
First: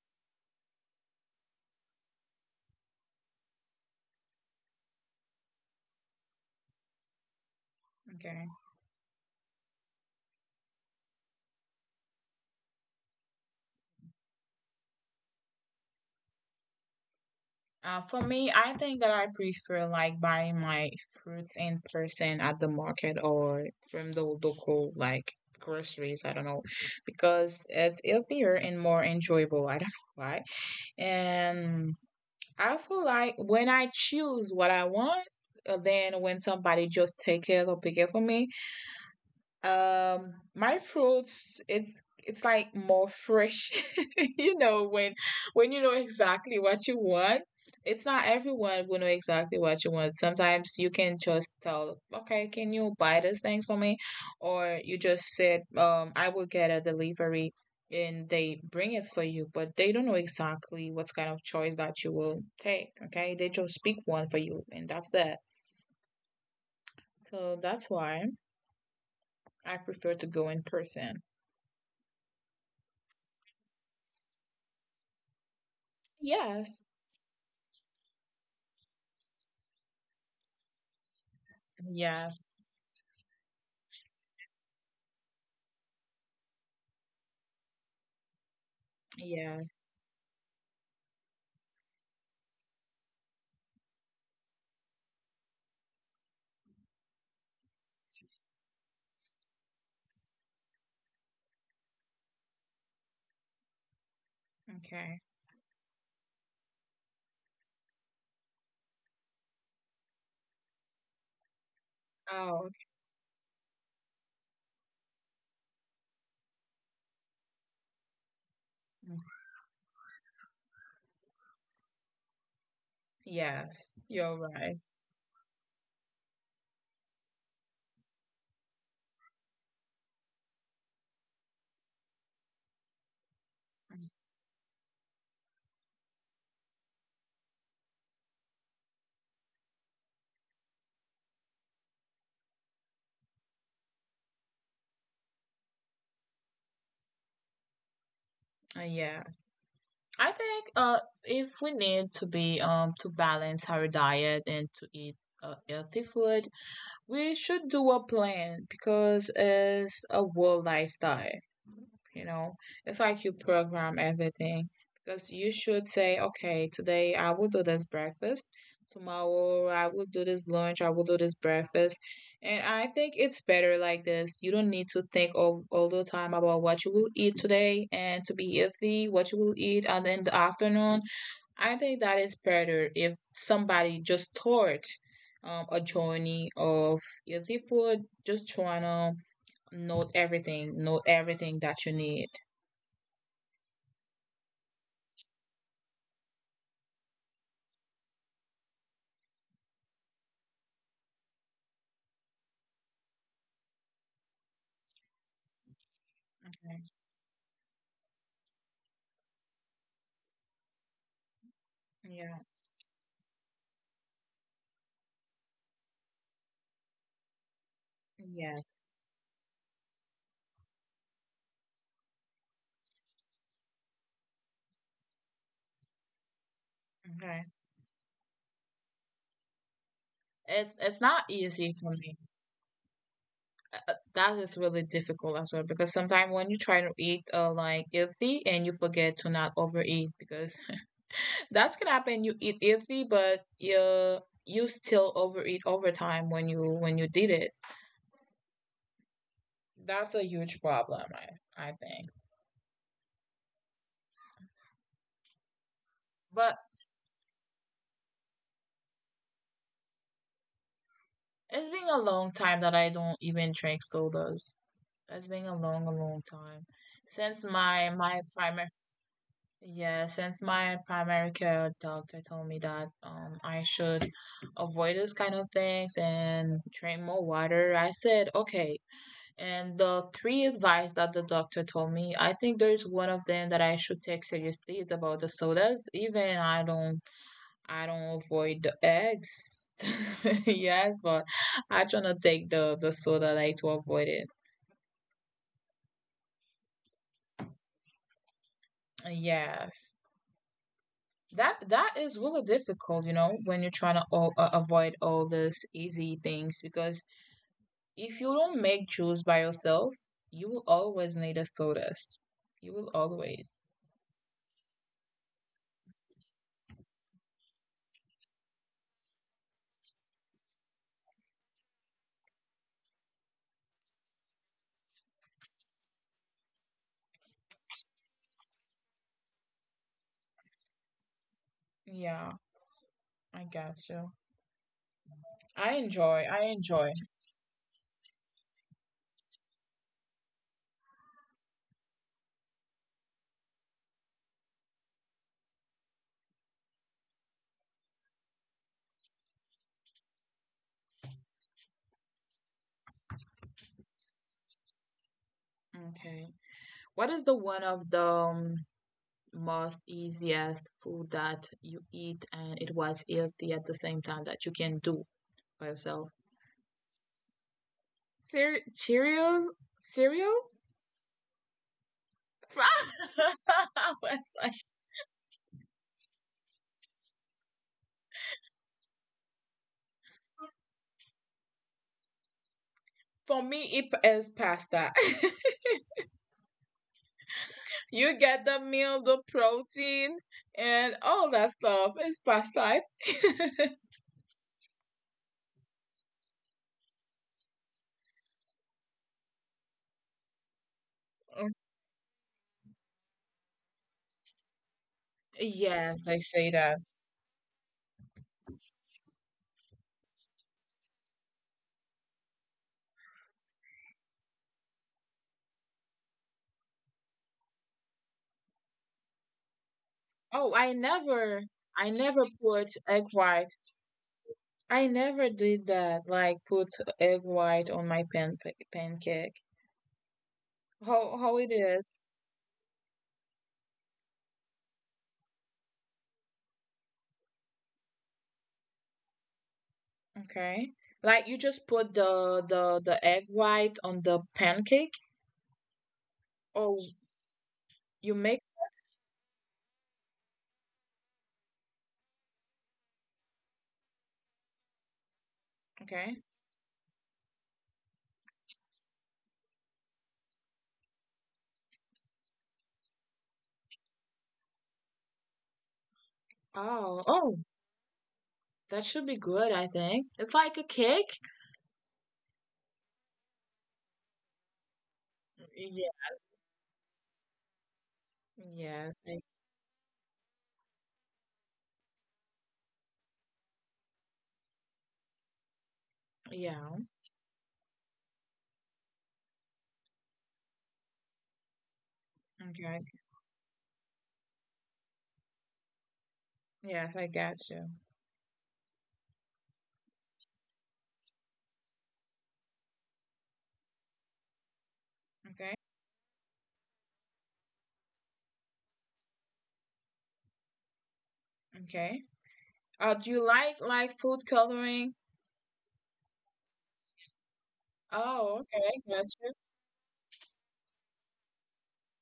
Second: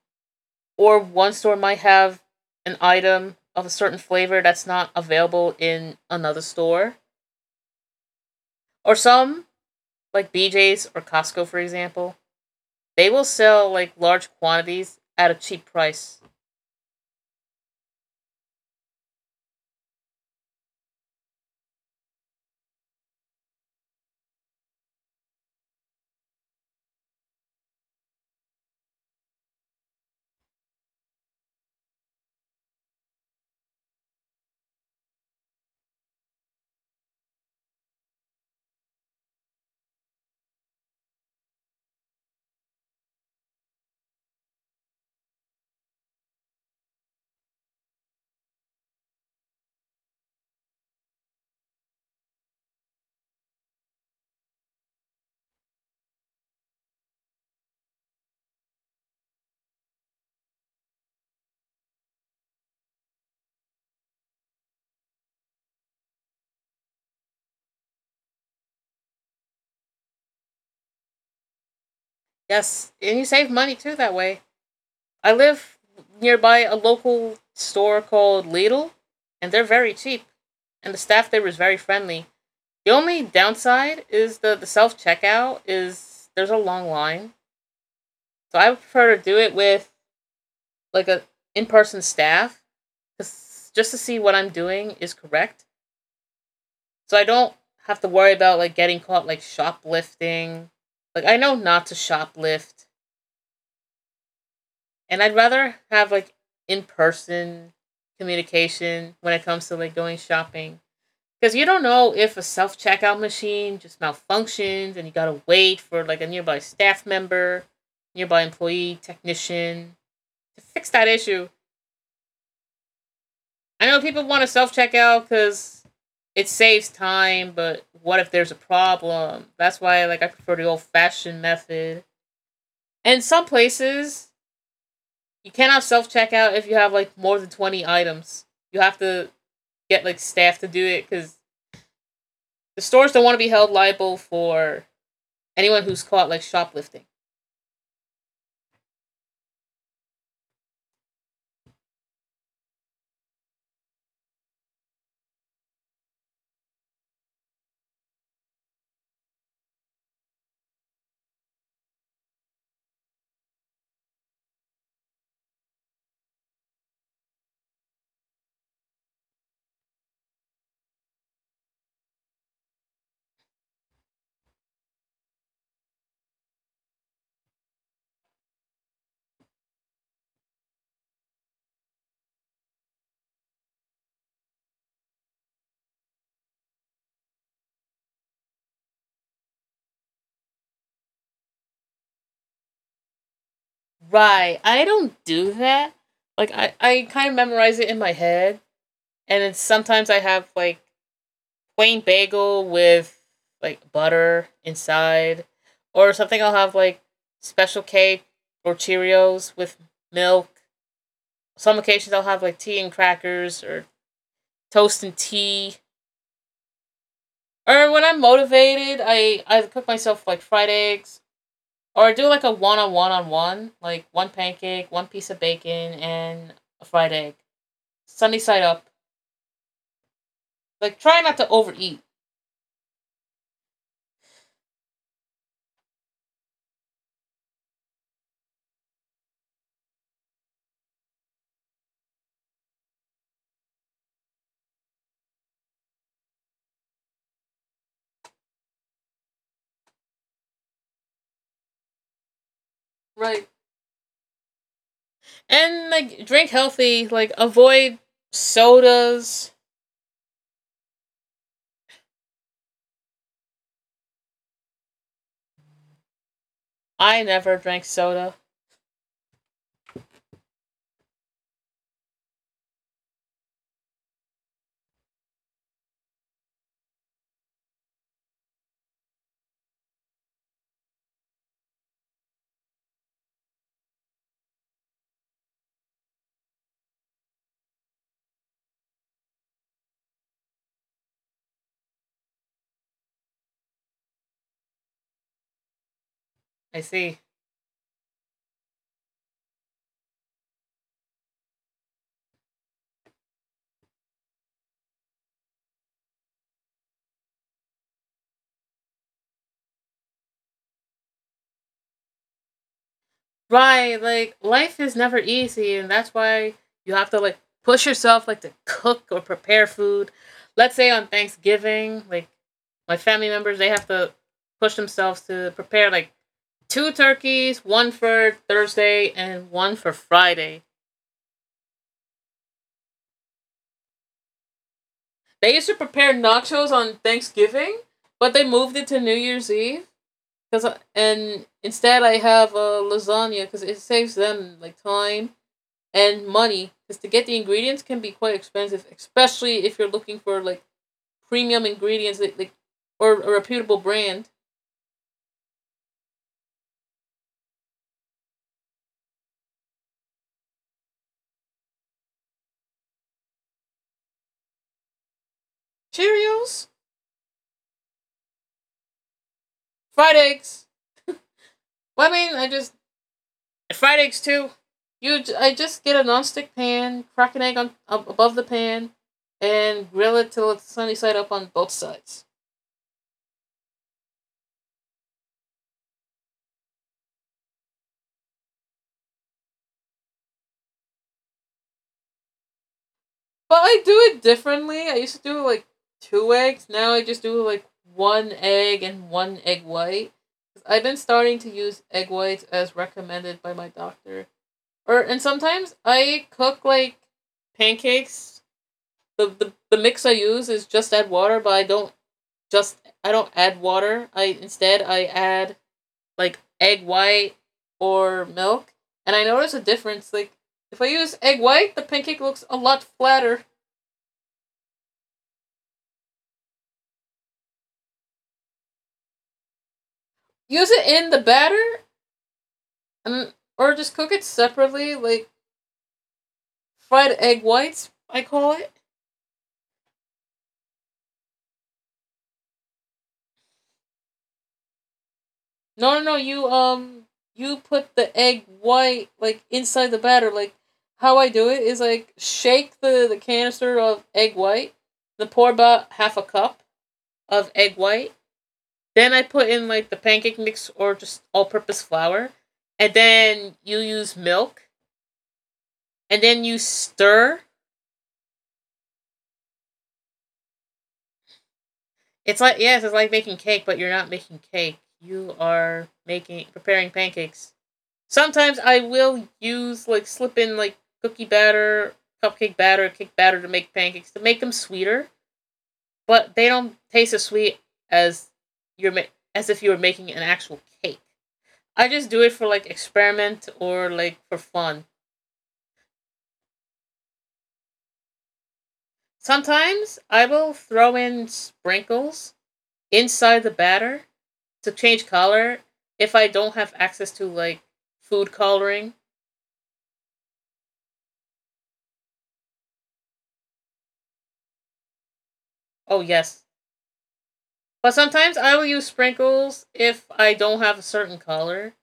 or one store might have an item of a certain flavor that's not available in another store.
Okay.
Or some, like BJ's or Costco, for example, they will sell like large quantities at a cheap price.
For me, I think that I prefer like buying my fruits in person at the market or from the local like groceries. I don't know because it's healthier and more enjoyable. I don't know why. And I feel like when I choose what I want, then when somebody just take it or pick it for me, my fruits, it's like more fresh, when you know exactly what you want. It's not everyone will know exactly what you want. Sometimes you can just tell, okay, can you buy these things for me? Or you just said, I will get a delivery and they bring it for you, but they don't know exactly what kind of choice that you will take. Okay, they just pick one for you, and that's it. So that's why I prefer to go in person.
Yes, and you save money too that way. I live nearby a
Yes.
local store called Lidl, and they're very cheap, and the staff there is very
Yeah.
friendly. The only downside is the self checkout is there's a long line, so I would prefer to do it
Yes.
with like a in person staff, 'cause- just to see what I'm doing is correct, so I don't have to worry about like getting caught like shoplifting. Like I know not to shoplift.
Okay.
And I'd rather have like in person communication when it comes to like going shopping. Because you don't know if a
Oh,
self
okay.
checkout machine just malfunctions and you gotta wait for like a nearby staff member, nearby employee,
Mm.
technician to fix that issue. I
Yes.
know people
You're
want to
right.
self checkout because it saves time, but what if there's a problem? That's why like I prefer the old fashioned method. And some
Uh,
places, you cannot self checkout if you have like more than 20 items. You have to get like staff to do it because the stores don't want to be held liable for anyone who's caught like shoplifting.
Yes. I think if we need to be to balance our diet and to eat healthy food, we should do a plan because it's a world lifestyle. You know, it's like you program everything because you should say, okay, today I will do this breakfast. Tomorrow I will do this lunch. I will do this breakfast. And I think it's better like this. You don't need to think of all the time about what you will eat today and to be healthy, what you will eat and in the afternoon. I think that is better if somebody just taught a journey of healthy food, just trying to note everything that you need.
Right. I don't do that. Like I kind of memorize it in my head, and then sometimes I have like plain bagel with like butter inside, or something. I'll
Okay.
have like special cake or Cheerios with milk. Some occasions I'll
Yeah.
have like tea and crackers or toast and tea. Or when I'm
Yes.
motivated, I cook myself like fried eggs, or do like a one on one on one, like one pancake, one piece of bacon, and a fried egg,
Okay.
sunny side up.
It's
Like
not
try not to
easy for
overeat.
me. That is really difficult as well because sometimes when you try to eat like healthy and you forget to not overeat because that's gonna happen. You eat healthy, but you still overeat over time when you did it. That's a huge problem, I think.
Right. And like drink
But
healthy. Like avoid sodas.
it's been a long time that I don't even drink sodas. It's been a long time
I
since
never
my
drank
my
soda.
primary yeah since my primary care doctor told me that I should avoid this kind of things and drink more water. I said okay, and the three advice that the doctor told me, I think there's one of them that I should take seriously. It's about the sodas. Even I don't avoid the eggs. Yes, but I try to take the soda like to avoid it.
I see.
Yes. That is really difficult, when you're trying to avoid all these easy things because if you don't make juice by yourself, you will always need a sodas. You will always.
Right, like life is never easy, and that's why you have to like push yourself, like to cook or prepare food. Let's say on Thanksgiving, like my family members, they have to push themselves to prepare like two turkeys, one for Thursday and one for Friday.
Yeah, I got you.
They used
I
to prepare
enjoy. I
nachos
enjoy.
on Thanksgiving, but they moved it to New Year's Eve. Cause and instead I have a lasagna because it saves them like time and money because to get the ingredients can be quite expensive, especially if you're looking for like premium ingredients like or a reputable brand.
Okay. What is the one of the most easiest food that you eat and it was healthy at the same time that you can do by yourself?
Cheerios,
Cheerios?
fried
Cereal?
eggs. Well, I mean, I just fried eggs
What's that?
too. You, I just get a nonstick pan, crack an egg on ab- above the pan, and grill it till it's sunny side up on both sides.
For me, it is pasta. You get the meal, the protein, and all that stuff. It's pasta.
But I do it differently. I used to do like two eggs. Now I just do like one egg and one egg white. I've been starting to use egg whites as recommended by my doctor. Or and sometimes
Yes, I
I
say
cook
that.
like pancakes. The mix I use is just add water, but I don't just I don't add water. I instead I add like egg white or milk. And I notice a difference. Like
Oh, I
if I use egg
never,
white, the
I
pancake
never
looks a
put
lot
egg
flatter.
white. I never did that, like put egg white on my pancake.
Use it in
How
the
how it
batter
is?
and or just cook it separately, like fried egg whites, I call it.
Okay. Like you just put the egg white on the pancake
No, no, no. You
or
you put
you
the
make
egg white like inside the batter. Like how I do it is like shake the canister of egg white, then pour about
okay.
half a cup of egg white. Then I put in like the pancake mix or just all-purpose flour, and then you use milk, and then you
Oh,
stir.
that should be good, I think. It's like a cake?
It's like yes, it's like making cake, but you're not making cake. You
Yeah.
are making preparing pancakes. Sometimes I
Yes. I,
will use like slip in like cookie batter, cupcake batter, cake batter to make pancakes to make them sweeter, but they
yeah.
don't taste as sweet as you're ma- as if you were making an actual cake. I just do it for
Okay.
like experiment or like for fun.
Yes, I got you.
Sometimes I will throw in sprinkles inside the batter to change
Okay.
color if I don't have access to like food coloring.
Okay. Do you like food coloring?
Oh yes. But
Oh,
sometimes I
okay.
will
Got
use
you.
sprinkles if I don't have a certain color.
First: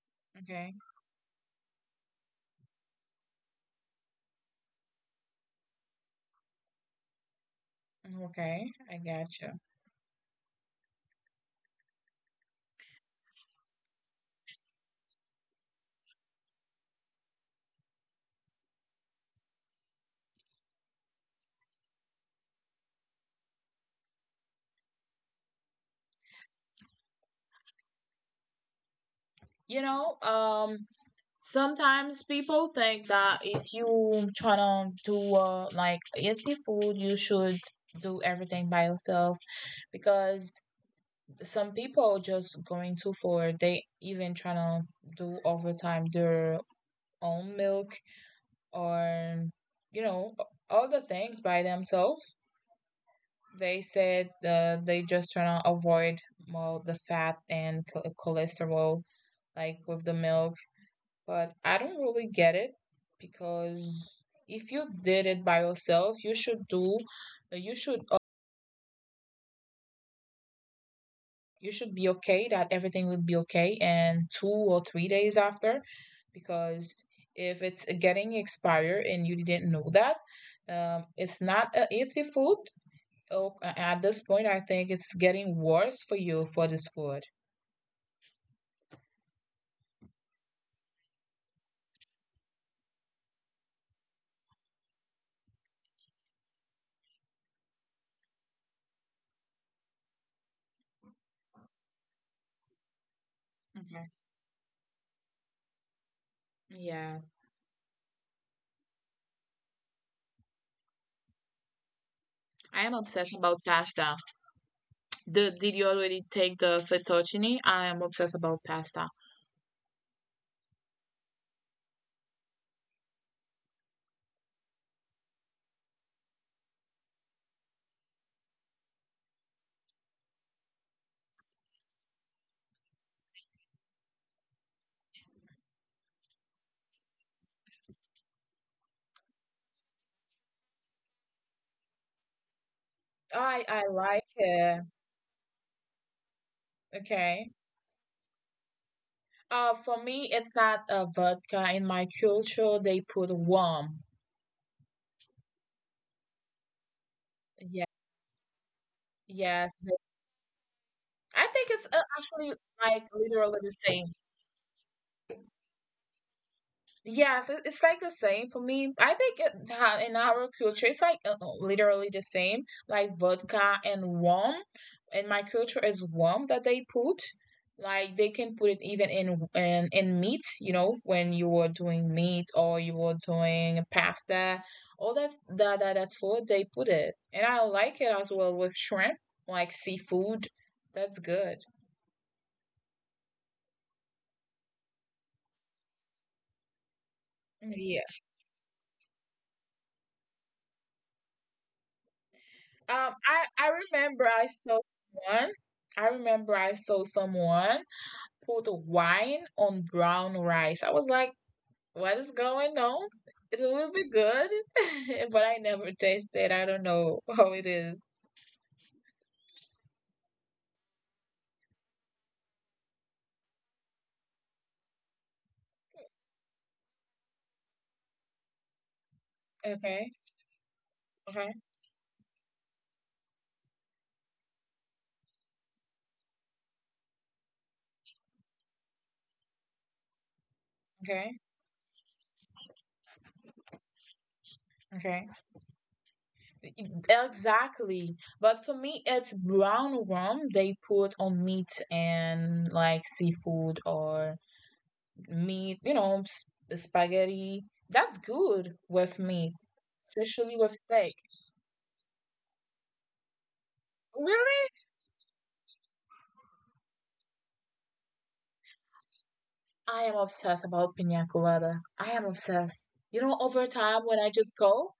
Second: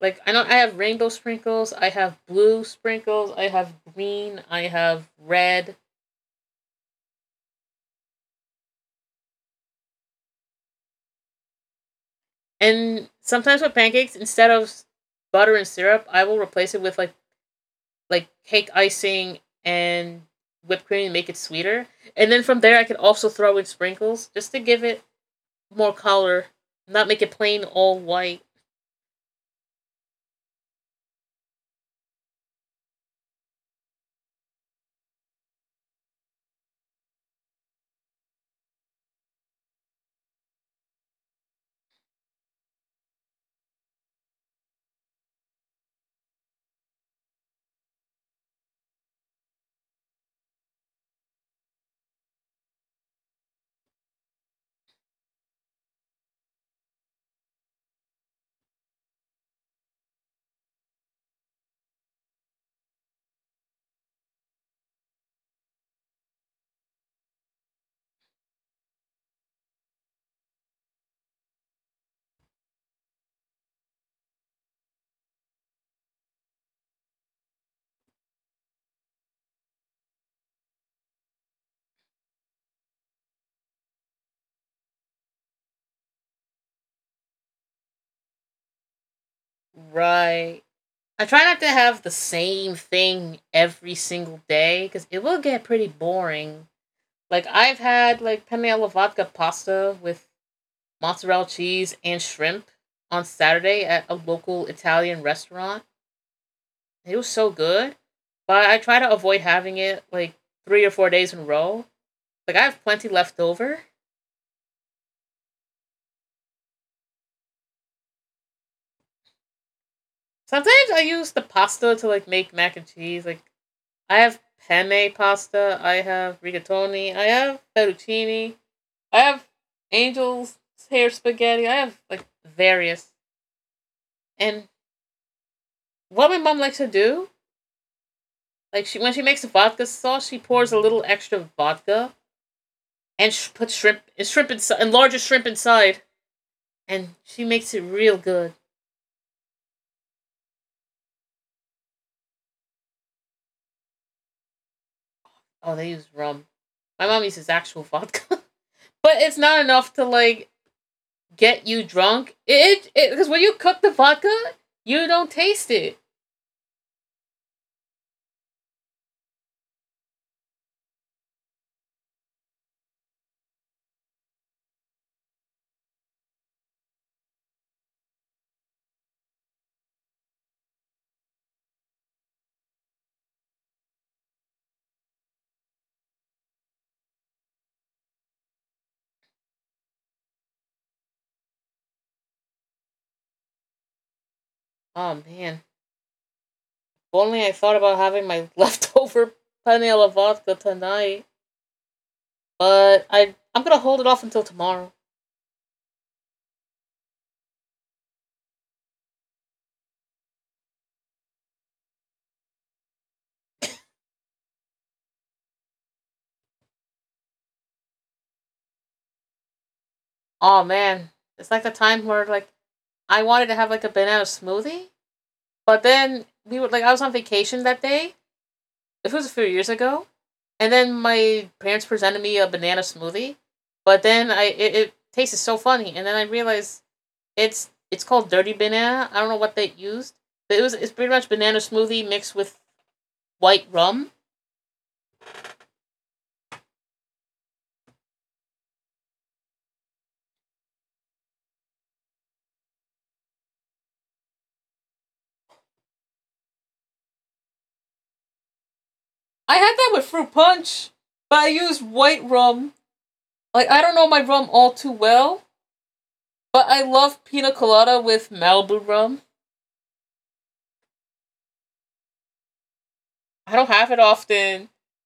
Like I know I
Okay.
have rainbow sprinkles, I have blue sprinkles, I have green, I have red.
Okay. I got you.
And sometimes with pancakes, instead of butter and syrup, I will replace it with like cake icing and whipped cream and make it sweeter. And then from there I could also throw in sprinkles just to give it more color, not make it plain all white.
You know, sometimes people think that if you try to do like healthy food, you should do everything by yourself because some people just going too far. They even try to do overtime their own milk or you know all the things by themselves. They said they just try to avoid well the fat and cholesterol like with the milk. But I don't really get it because if you did it by yourself, you should do, uh, you should, uh, you should be okay that everything will be okay. And 2 or 3 days after, because if it's getting expired and you didn't know that, it's not an easy food. Oh, at this point, I think it's getting worse for you for this food.
Right. I try not to have the same thing every single day because it will get pretty boring. Like I've had like penne alla vodka pasta with mozzarella cheese and shrimp on Saturday at
Okay.
a local Italian restaurant. It
Yeah,
was so good, but I try to avoid having it like 3 or 4 days in a row. Like I
I
have
am
plenty
obsessed
left
about
over.
pasta. Did you already take the fettuccine? I am obsessed about pasta.
Sometimes I use the pasta to like make mac and cheese. Like I have penne pasta, I have rigatoni, I have fettuccine. I have angels hair spaghetti. I have like various. And what my mom likes to do, like she when she makes a vodka sauce, she pours a little extra vodka and
I
puts
I
shrimp and
like
shrimp inside
it.
and larger shrimp inside, and she
Okay.
makes it real good.
For me, it's not a vodka. In my culture, they put rum.
Oh, they use rum. My mom uses actual
Yeah.
vodka, but it's not
Yes.
enough to like
I
get
think
you
it's
drunk.
actually
It
like
because when you
literally the
cook the
same.
vodka, you don't taste it.
Yes, it's like the same for me. I think in our culture, it's like literally the same, like vodka and rum. In my culture, is rum that they put. Like they can put it even in in meat. You know, when you were doing meat or you were doing pasta, all that food they put it, and I like it as well with shrimp, like seafood. That's good.
Oh man! If only I thought about
Yeah.
having my leftover panela vodka tonight. But I
I
I'm
I
gonna hold it off
remember
until
I saw
tomorrow.
someone. I remember I saw someone put wine on brown rice. I was like, what is going on? It will be good, but I never tasted. I don't know how it is.
Oh man, it's like a time where I wanted to have like a banana smoothie, but then we were like I was on vacation that day. It was a few years ago,
Okay.
and then my
Okay,
parents presented me a banana smoothie, but then it tasted so funny, and then I realized it's called dirty banana. I don't know what they used. But it's pretty much
okay,
banana smoothie mixed with white rum.
okay. Exactly. But for me, it's brown rum they put on meat and like seafood or meat, you know, s- spaghetti. That's good with meat
I had that with fruit
especially with
punch,
steak.
but I used white rum. Like I don't know my rum all
Really?
too well. But I love pina colada with Malibu rum.
I am obsessed about pina colada. I am obsessed. You know,
I don't
over
have it
time when I just
often.
go,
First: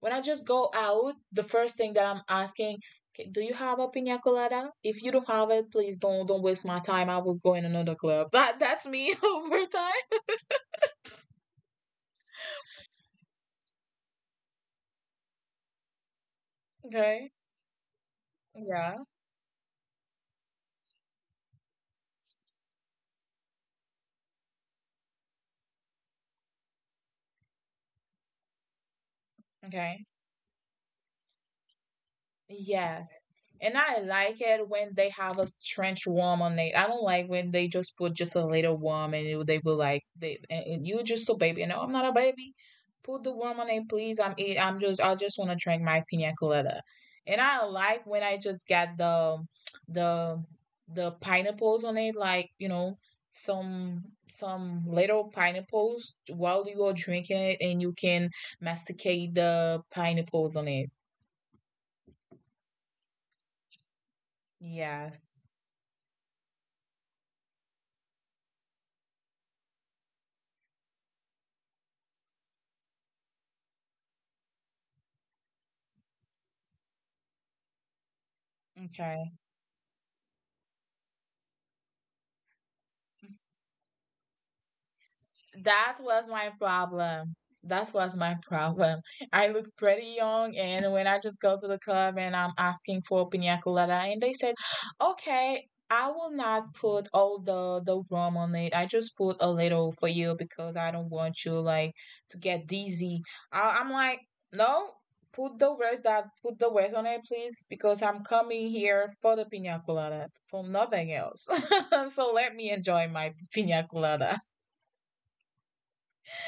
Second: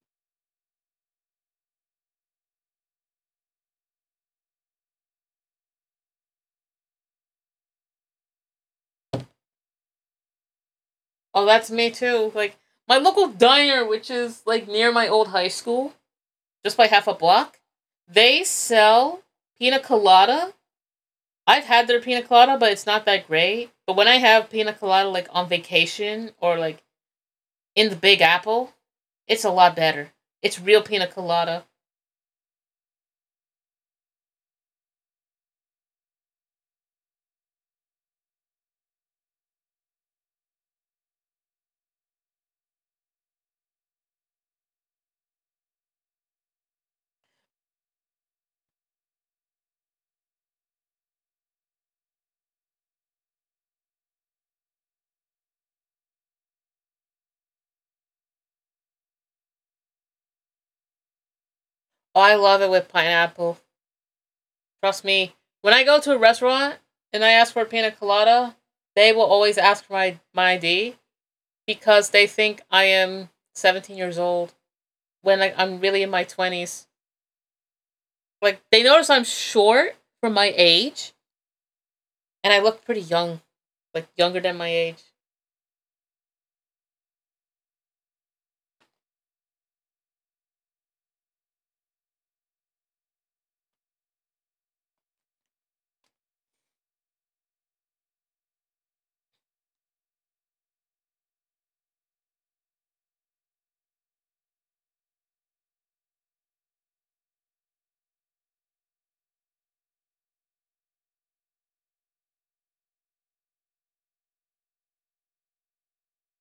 when I just go out, the first thing that I'm asking, "Okay, do you have a pina colada? If you don't have it, please don't waste my time. I will go in another club. That that's me over time."
Oh, that's me too. Like my local diner, which is like near my old high school, just by half a
Okay.
block, they
Yeah.
sell pina colada. I've had their pina colada, but it's not that great. But when I have pina colada like on vacation or like in the Big Apple, it's a lot
Okay.
better. It's real pina colada.
Yes. And I like it when they have a strange worm on it. I don't like when they just put just a little worm and you- they will like they and you just so baby. No, I'm not a baby. Put the worm on it, please. I'm eat. I'm just I just want to drink my pina colada. And I like when I just get the the pineapples on it, like you know some little pineapples while you are drinking it, and you can masticate the pineapples on it.
Oh, I love it with pineapple. Trust
Yes.
me. When I go to a restaurant and I ask for a pina colada, they will always ask for my ID because they think I am 17 years old when like, I'm really in my 20s. Like, they notice I'm
Okay.
short for my age and I look pretty young, like younger than my age.
That was my problem. That was my problem. I look pretty young, and when I just go to the club and I'm asking for pina colada, and they said, "Okay, I will not put all the rum on it. I just put a little for you because I don't want you like to get dizzy." I'm like, no, put the rest that put the rest on it, please, because I'm coming here for the pina colada for nothing else. so let me enjoy my pina colada.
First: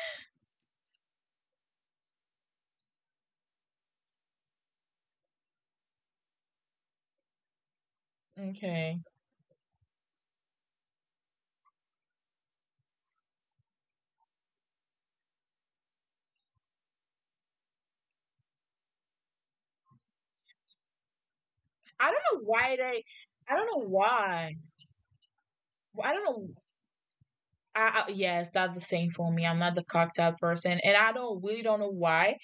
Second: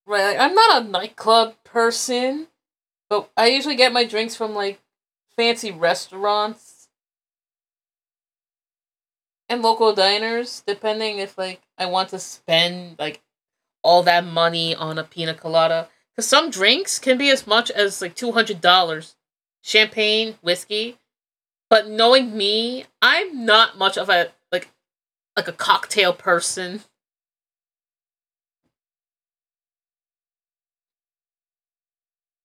Right, like, I'm not a nightclub person, but I usually get my drinks from like fancy restaurants
Okay.
and local diners, depending if like I want to spend like all that money on a pina colada. Because some drinks can be as much as like $200. Champagne, whiskey. But
I don't
knowing
know why
me,
they.
I'm
I don't
not
know
much of a
why.
like a
I
cocktail
don't know.
person.
I, yeah, it's not the same for me. I'm not the cocktail person, and I don't really don't know why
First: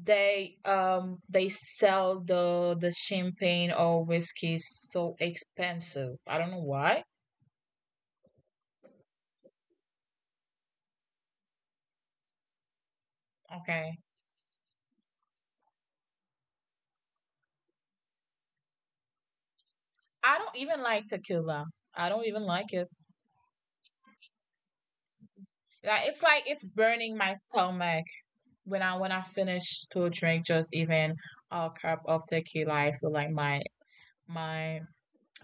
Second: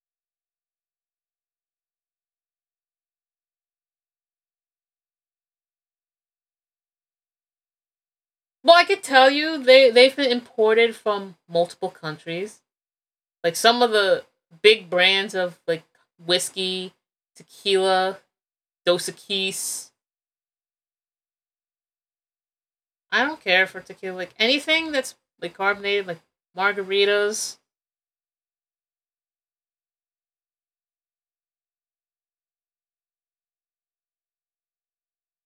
they sell the champagne or whiskey so expensive. I don't know why.
Well, I could tell you they've been imported from multiple countries. Like some of
Okay,
the big brands of like whiskey, tequila, Dos Equis.
I don't even like tequila. I don't even like it.
I don't care for tequila. Like anything that's like carbonated, like
Like it's burning my
margaritas,
stomach when I finish to drink just even a cup of tequila. I feel like my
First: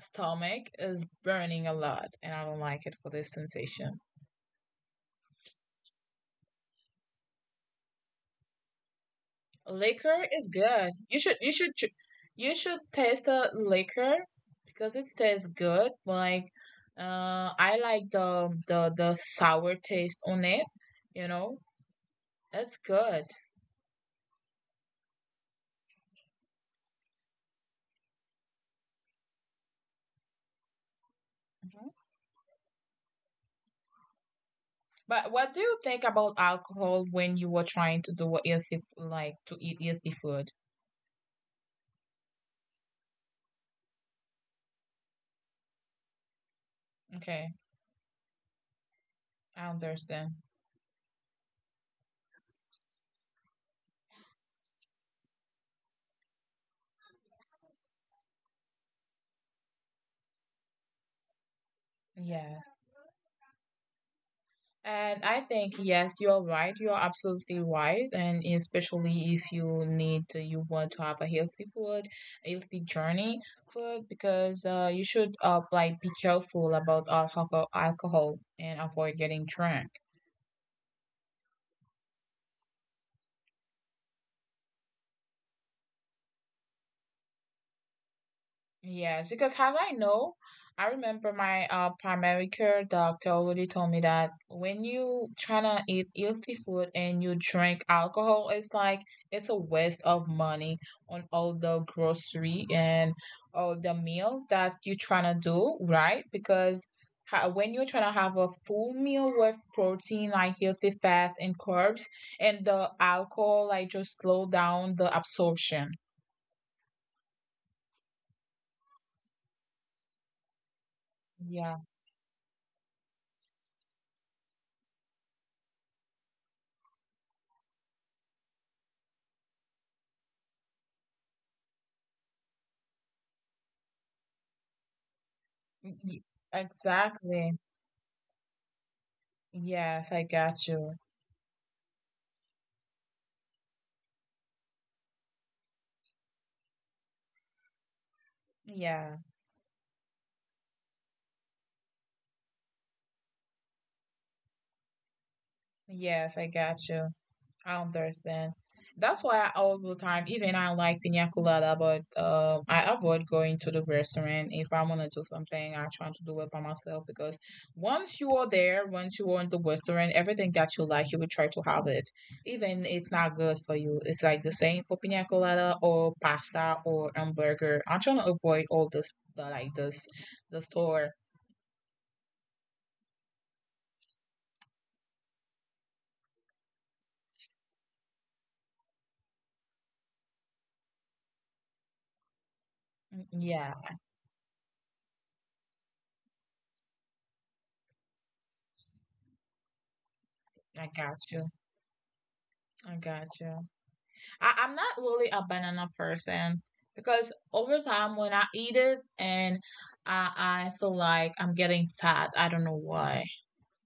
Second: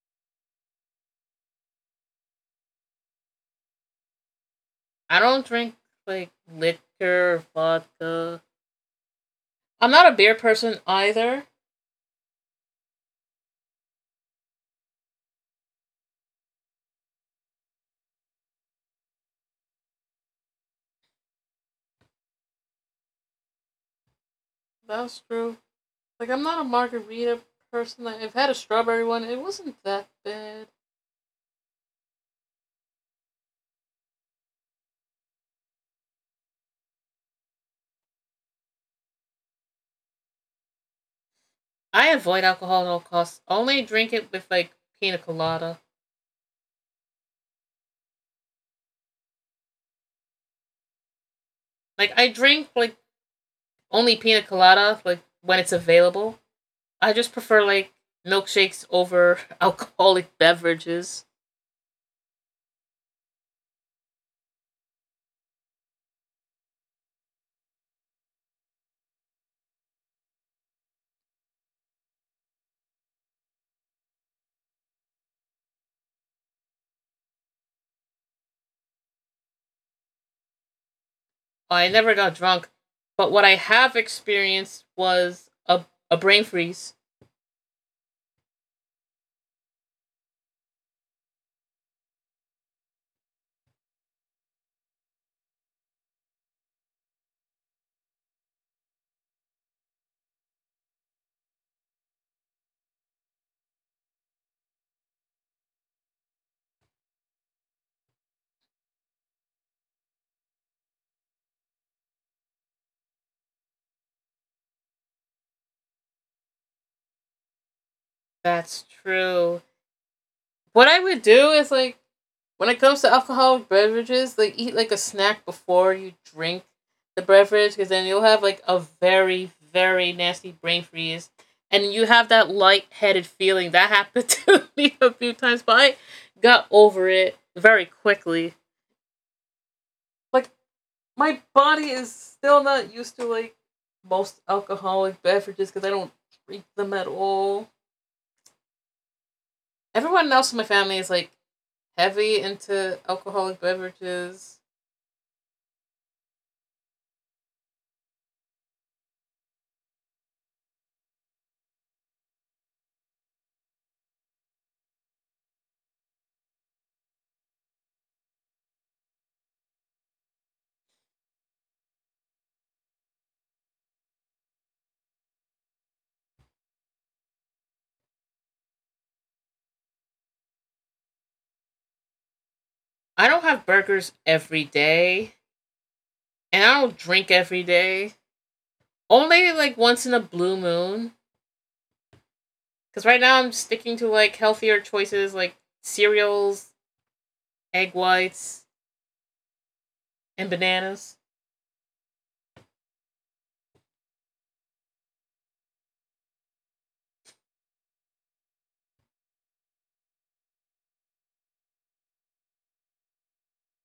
stomach is burning a lot and I don't like it for this sensation.
I don't drink like liquor, vodka. I'm not a
Liquor
beer
is
person
good. You should
either.
you should you should taste the liquor because it tastes good. Like I like the sour taste on it, you know. It's good.
That's true. Like I'm not a margarita person. Like, I've had a strawberry one. It wasn't that bad.
Mhm. But what do you think about alcohol when you were trying to do a healthy like to eat healthy food?
I avoid alcohol at all costs. Only drink it with like pina colada.
Okay, I understand.
Like I drink like only pina colada like when it's available. I just prefer like milkshakes over alcoholic beverages.
Yeah. And I think, yes, you're right. You're absolutely right. And especially if you need, you want to have a healthy food, a healthy journey food, because you should like be careful about alcohol, alcohol and avoid getting drunk.
I never got drunk, but what I have experienced was a brain freeze.
Yes, because as I know, I remember my primary care doctor already told me that when you try to eat healthy food and you drink alcohol, it's like it's a waste of money on all the grocery and all the meal that you're trying to do, right? Because ha- when you're trying to have a full meal with protein, like healthy fats and carbs, and the alcohol, like just slow down the absorption.
That's true. What I would do is
Yeah,
like when it comes to alcoholic beverages, like eat like a snack before you drink the beverage, because then you'll have like a very nasty brain freeze, and you have that lightheaded feeling. That happened to me a few times, but
y-
I
y-
got over it
exactly.
very quickly.
Yes, I
Like
got you.
my body is still not used to like most alcoholic beverages because I don't drink them at all.
Yeah.
Everyone else in my family is like heavy into alcoholic beverages.
Yes, I got you. I understand. That's why I, all the time, even I like pina colada, but I avoid going to the restaurant. If I want to do something, I try to do it by myself because once you are there, once you are in the restaurant, everything that you like, you will try to have it. Even it's not good for you. It's like the same for pina colada or pasta or hamburger. I'm trying to avoid all this, the, like this, the store.
I don't have burgers every day, and I don't drink every day. Only like once in a blue moon. Because right
Mm,
now I'm
yeah,
sticking to like healthier choices like cereals, egg whites, and
I
bananas.
got you. I got you. I'm not really a banana person because over time when I eat it and I feel like I'm getting fat. I don't know why.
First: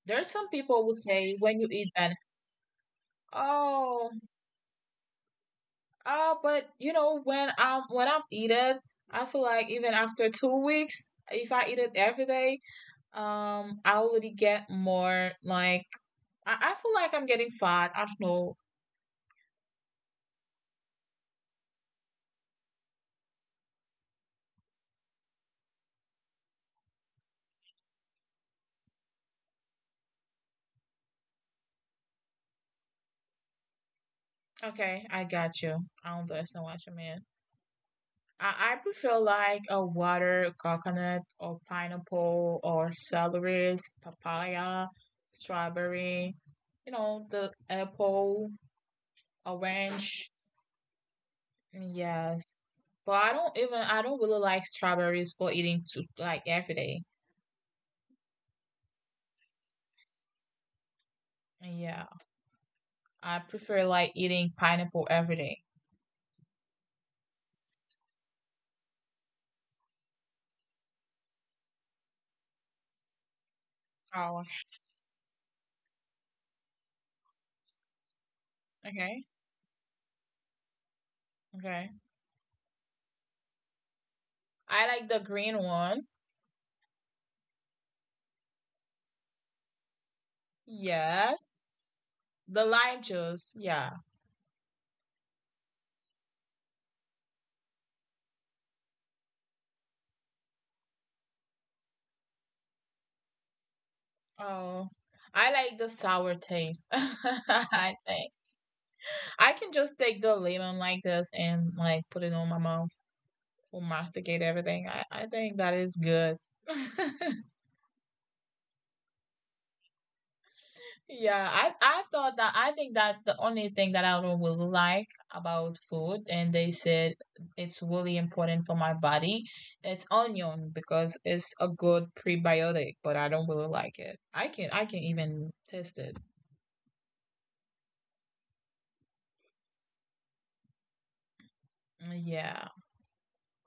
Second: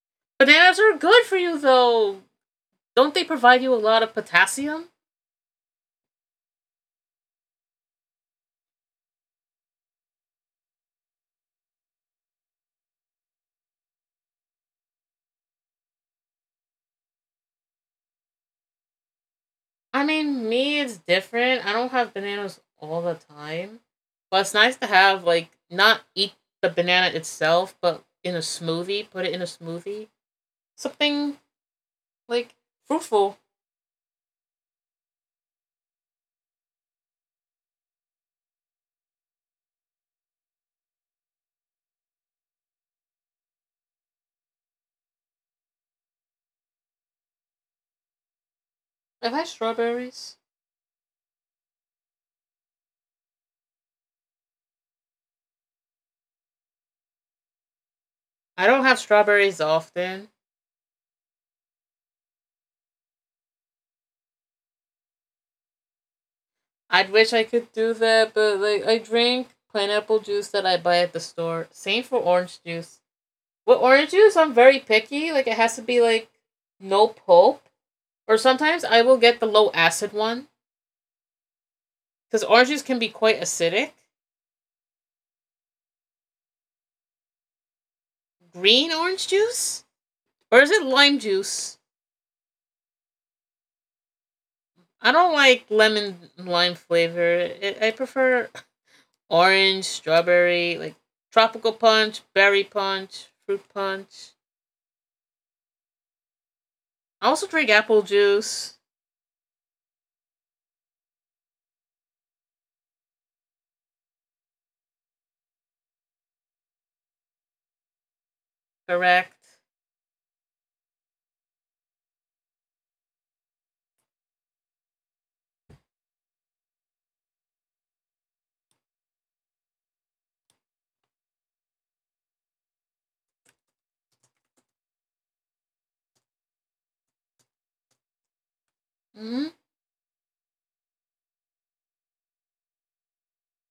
There's some
Bananas
people who
are good
say
for you
when you eat banana,
though. Don't they provide you a lot
oh,
of potassium?
oh, but you know when I'm eat it, I feel like even after 2 weeks, if I eat it every day, I already get more like I feel like I'm getting fat. I don't know.
I mean, me, it's different. I don't have bananas all the time. But it's nice to have, like, not eat the banana itself, but in a smoothie, put it in a smoothie. Something, like, fruitful.
Okay, I got you. I don't understand what you mean. I prefer like a water, coconut, or pineapple, or celery, papaya, strawberry, you know, the apple,
Have I had strawberries?
orange. Yes. But I don't even, I don't really like strawberries for eating to like every day.
I don't have strawberries often.
Yeah. I prefer like eating pineapple every day.
I'd wish I could do that, but, like, I drink pineapple juice that I buy at the store. Same for orange juice. With orange juice,
Oh,
I'm very picky. Like, it has to be, like, no pulp. Or sometimes I will
okay.
get the low acid one.
Okay.
Because orange juice can be quite acidic.
I like the green one.
Green orange juice? Or is it lime
Yes.
juice?
The lime juice. Yeah.
I don't like lemon lime flavor. I prefer orange, strawberry, like tropical punch, berry punch, fruit punch.
Oh, I like the sour taste.
I also drink
I
apple
think
juice,
I can just take the lemon like this and like put it on my mouth or masticate everything. I think that is good.
correct?
Yeah, I thought that I think that the only thing that I don't really like about food, and they said it's really important for my body, it's onion because it's a good prebiotic, but I don't really like it. I can even taste it.
Hmm.
Yeah.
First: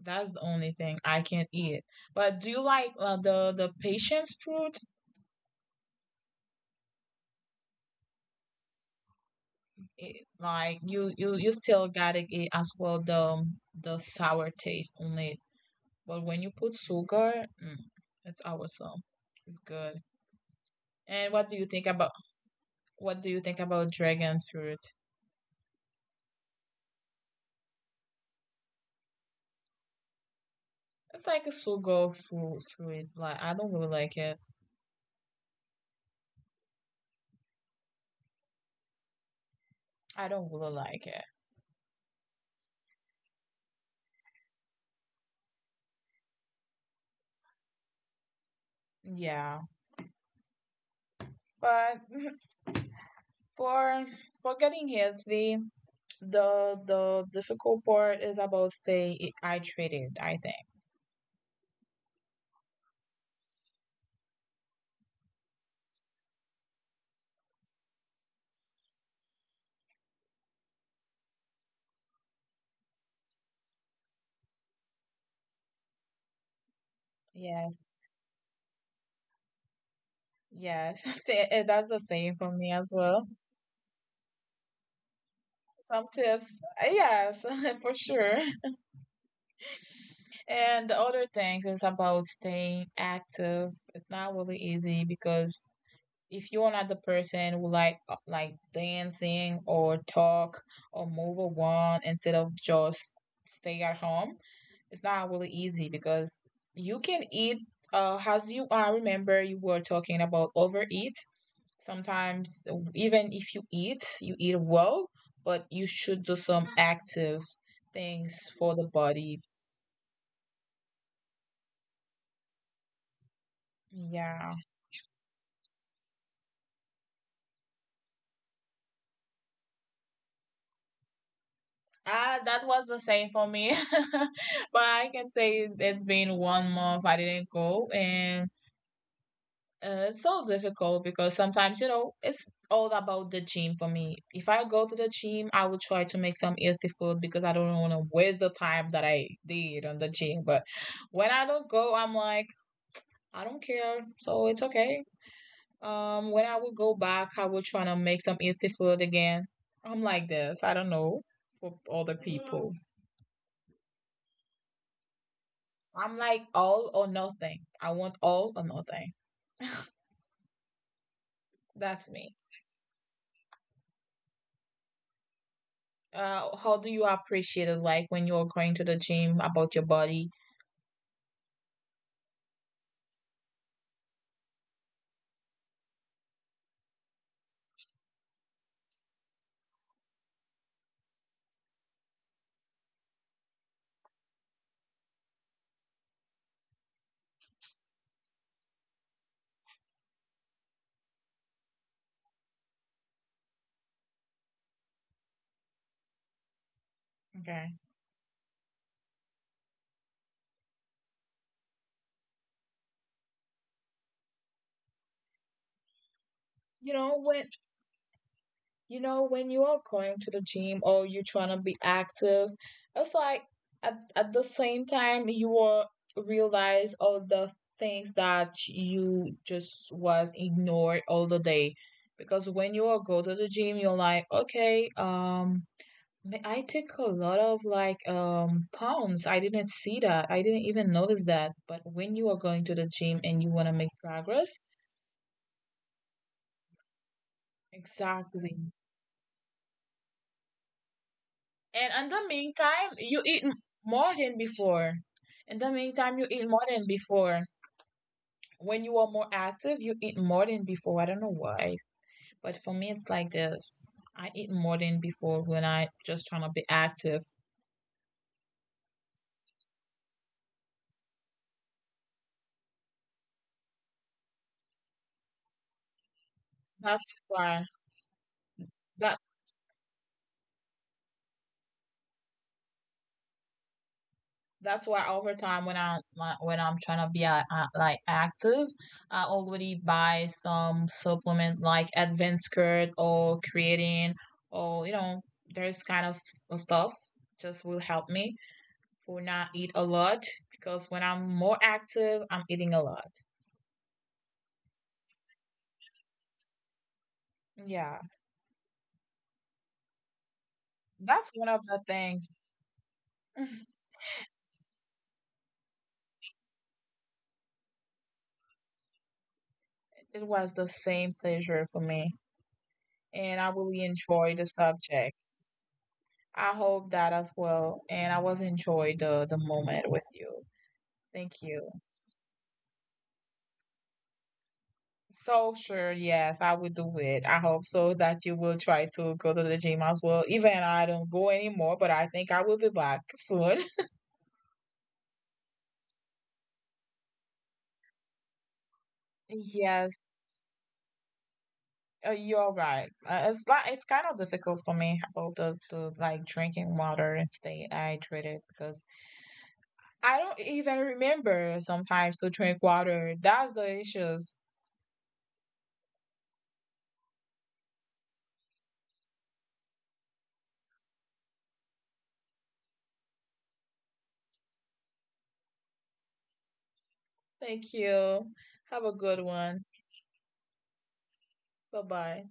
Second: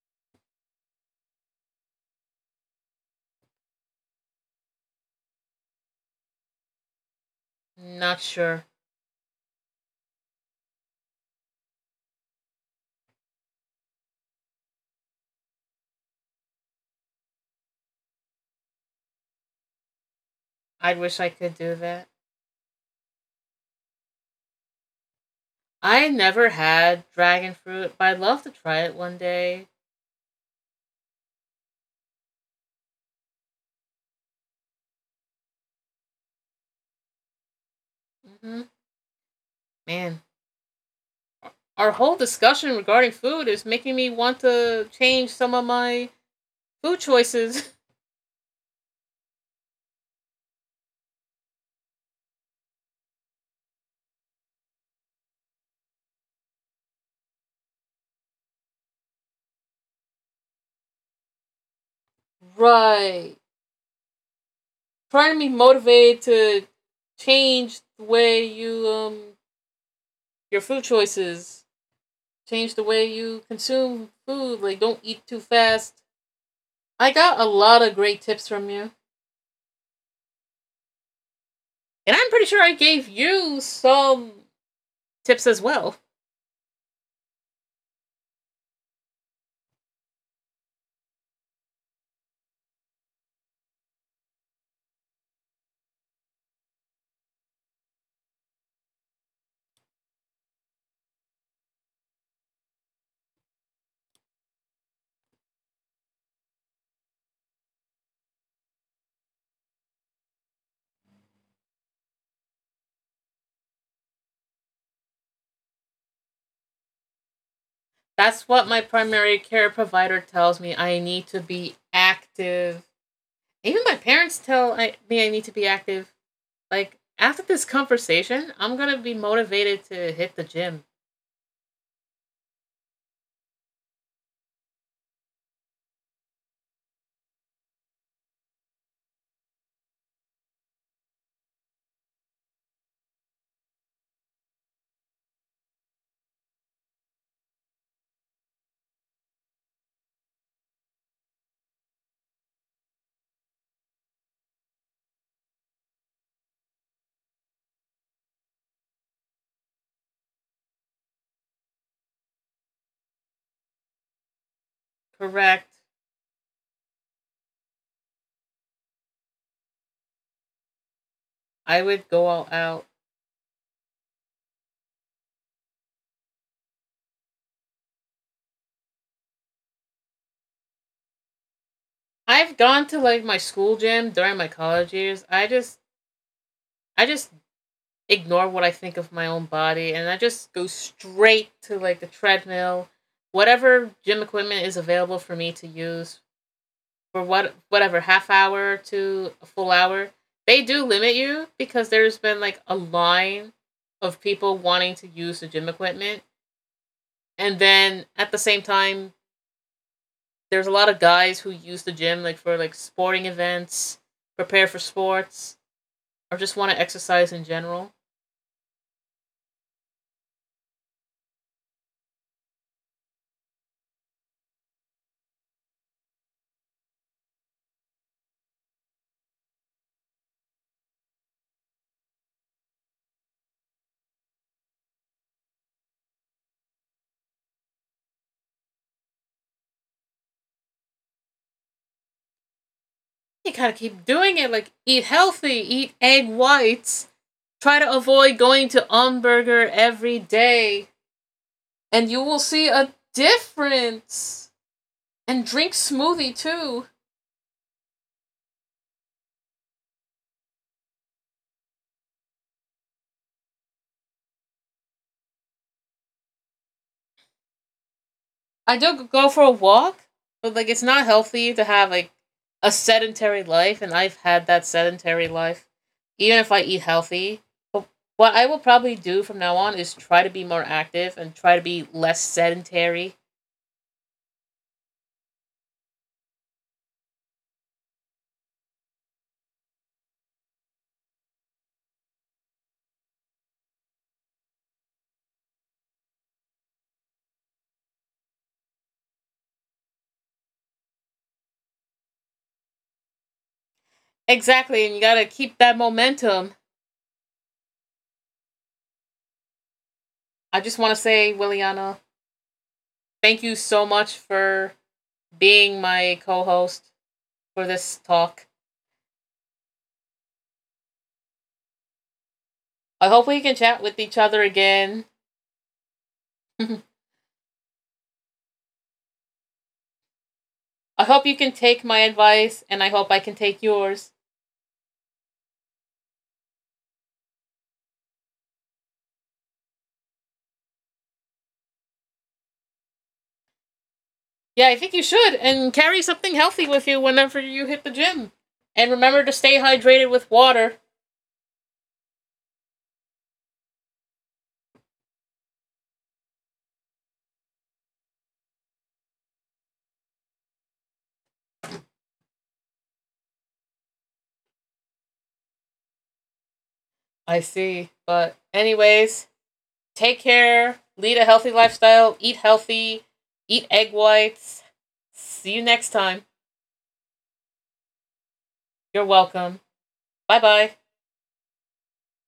That's the only thing I can't eat. But do you like the patience fruit?
Not sure.
It, like you still gotta eat as well the sour taste only. But when you put sugar, mm, it's awesome. It's good.
I wish I
And what
could
do you
do
think
that.
about what do you think about dragon fruit?
I never had dragon fruit, but I'd love to try it one day.
It's like a sugar fruit fruit. Like I don't really like it.
Hmm. Man,
I don't really like it.
our whole discussion regarding food is making me want to change some of my food choices.
Yeah, but for for getting healthy, the difficult part is about stay I treated, I think.
Right. Trying to be motivated to change the way you your food choices, change the way you consume food. Like don't eat too fast. I got a lot
Yes,
of great tips from you,
yes. Th- eh, that's the
and I'm pretty
same
sure
for
I
me as
gave
well.
you some tips as well.
Some tips, yes, for sure. And the other things is about staying active. It's not really easy because if you're not the person who like dancing or talk or move around instead of just stay at home, it's not really easy because you can eat. As you I remember you were talking about overeat. Sometimes even if you eat, you eat well, but you should do some active things
That's what
for
my
the
primary
body.
care provider tells me. I need to be active. Even my parents
Yeah.
tell me I need to be active. Like after this conversation, I'm gonna be motivated to hit the gym.
Ah, that was the same for me. But I can say it's been 1 month I didn't go, and it's so difficult because sometimes, you know, it's all about the gym for me. If I go to the gym, I will try to make some healthy food because I don't want to waste the time that I did on the gym. But when I don't go, I'm like, I don't care, so it's okay. When I will go back, I will try to make some healthy food again. I'm like this. I don't know for other people.
Correct.
I'm like all or nothing. I want all or nothing.
I would
That's
go
me.
all out.
How do you appreciate it? Like when you're going to the gym about your body.
I've gone to like my school gym during my college years. I just ignore what I think of my own body and I just go straight to like the treadmill, whatever gym equipment is available for me to use for whatever half hour to a full hour, they do limit you because there's been like a line of people wanting to use the gym equipment, and
Okay.
then at the same time, there's a lot of guys who use the gym like for like sporting events, prepare for sports, or just want to
You know
exercise in
when
general.
you know when you are going to the gym or you're trying to be active, it's like at the same time you will realize all the things that you just was ignored all the day because when you are go to the gym you're like okay Th- I took a lot of like pounds. I didn't see that. I didn't even notice that. But when you are going to the gym and you
You
want to
gotta
make
keep doing it.
progress,
Like eat healthy, eat egg whites, try to avoid
exactly.
going to Umburger every day,
And in
and you
the
will see
meantime,
a
you eat m- more than
difference.
before.
And
In the
drink
meantime, you
smoothie
eat more than
too.
before. When you are more active, you eat more than before. I don't know why, but for me, it's like this. I eat more than before when I just trying to be active.
I do go for a walk, but like it's not healthy to have like a sedentary life, and I've had that sedentary life, even if I eat
That's
healthy.
why.
But what I will probably
That
do from now on is try to be more active and try to be less sedentary.
that's why over time when I like, when I'm trying to be like active, I already buy some supplement like Advanced curd or creatine or you know there's kind of s- stuff just will help me for not eat a lot because when I'm more active, I'm eating a lot.
Exactly, and you gotta keep that momentum.
Yeah,
I just want to
that's
say,
one of the
Williana,
things.
thank you so much for being my co host for this talk.
It was the same pleasure for me,
I hope
and
we
I
can
really
chat with each
enjoy the
other again.
subject. I hope that as well. And I was enjoyed the moment with you.
I hope
Thank
you can
you.
take my advice, and I hope I can take yours.
So sure, yes, I will do it. I hope so that you will try to go to the gym as well. Even I don't go anymore, but I think I will be back soon.
Yeah, I think you should, and carry something healthy with you whenever you hit the gym. And remember to stay
Yes,
hydrated with water.
you're right. It's like it's kind of difficult for me about the like drinking water and stay hydrated because I don't even remember sometimes to drink water. That's the issues.
I see. But, anyways, take care, lead a healthy lifestyle, eat healthy, eat egg whites. See you next time.
Thank you. Have a
You're
good
welcome.
one.
Bye bye.
Bye bye.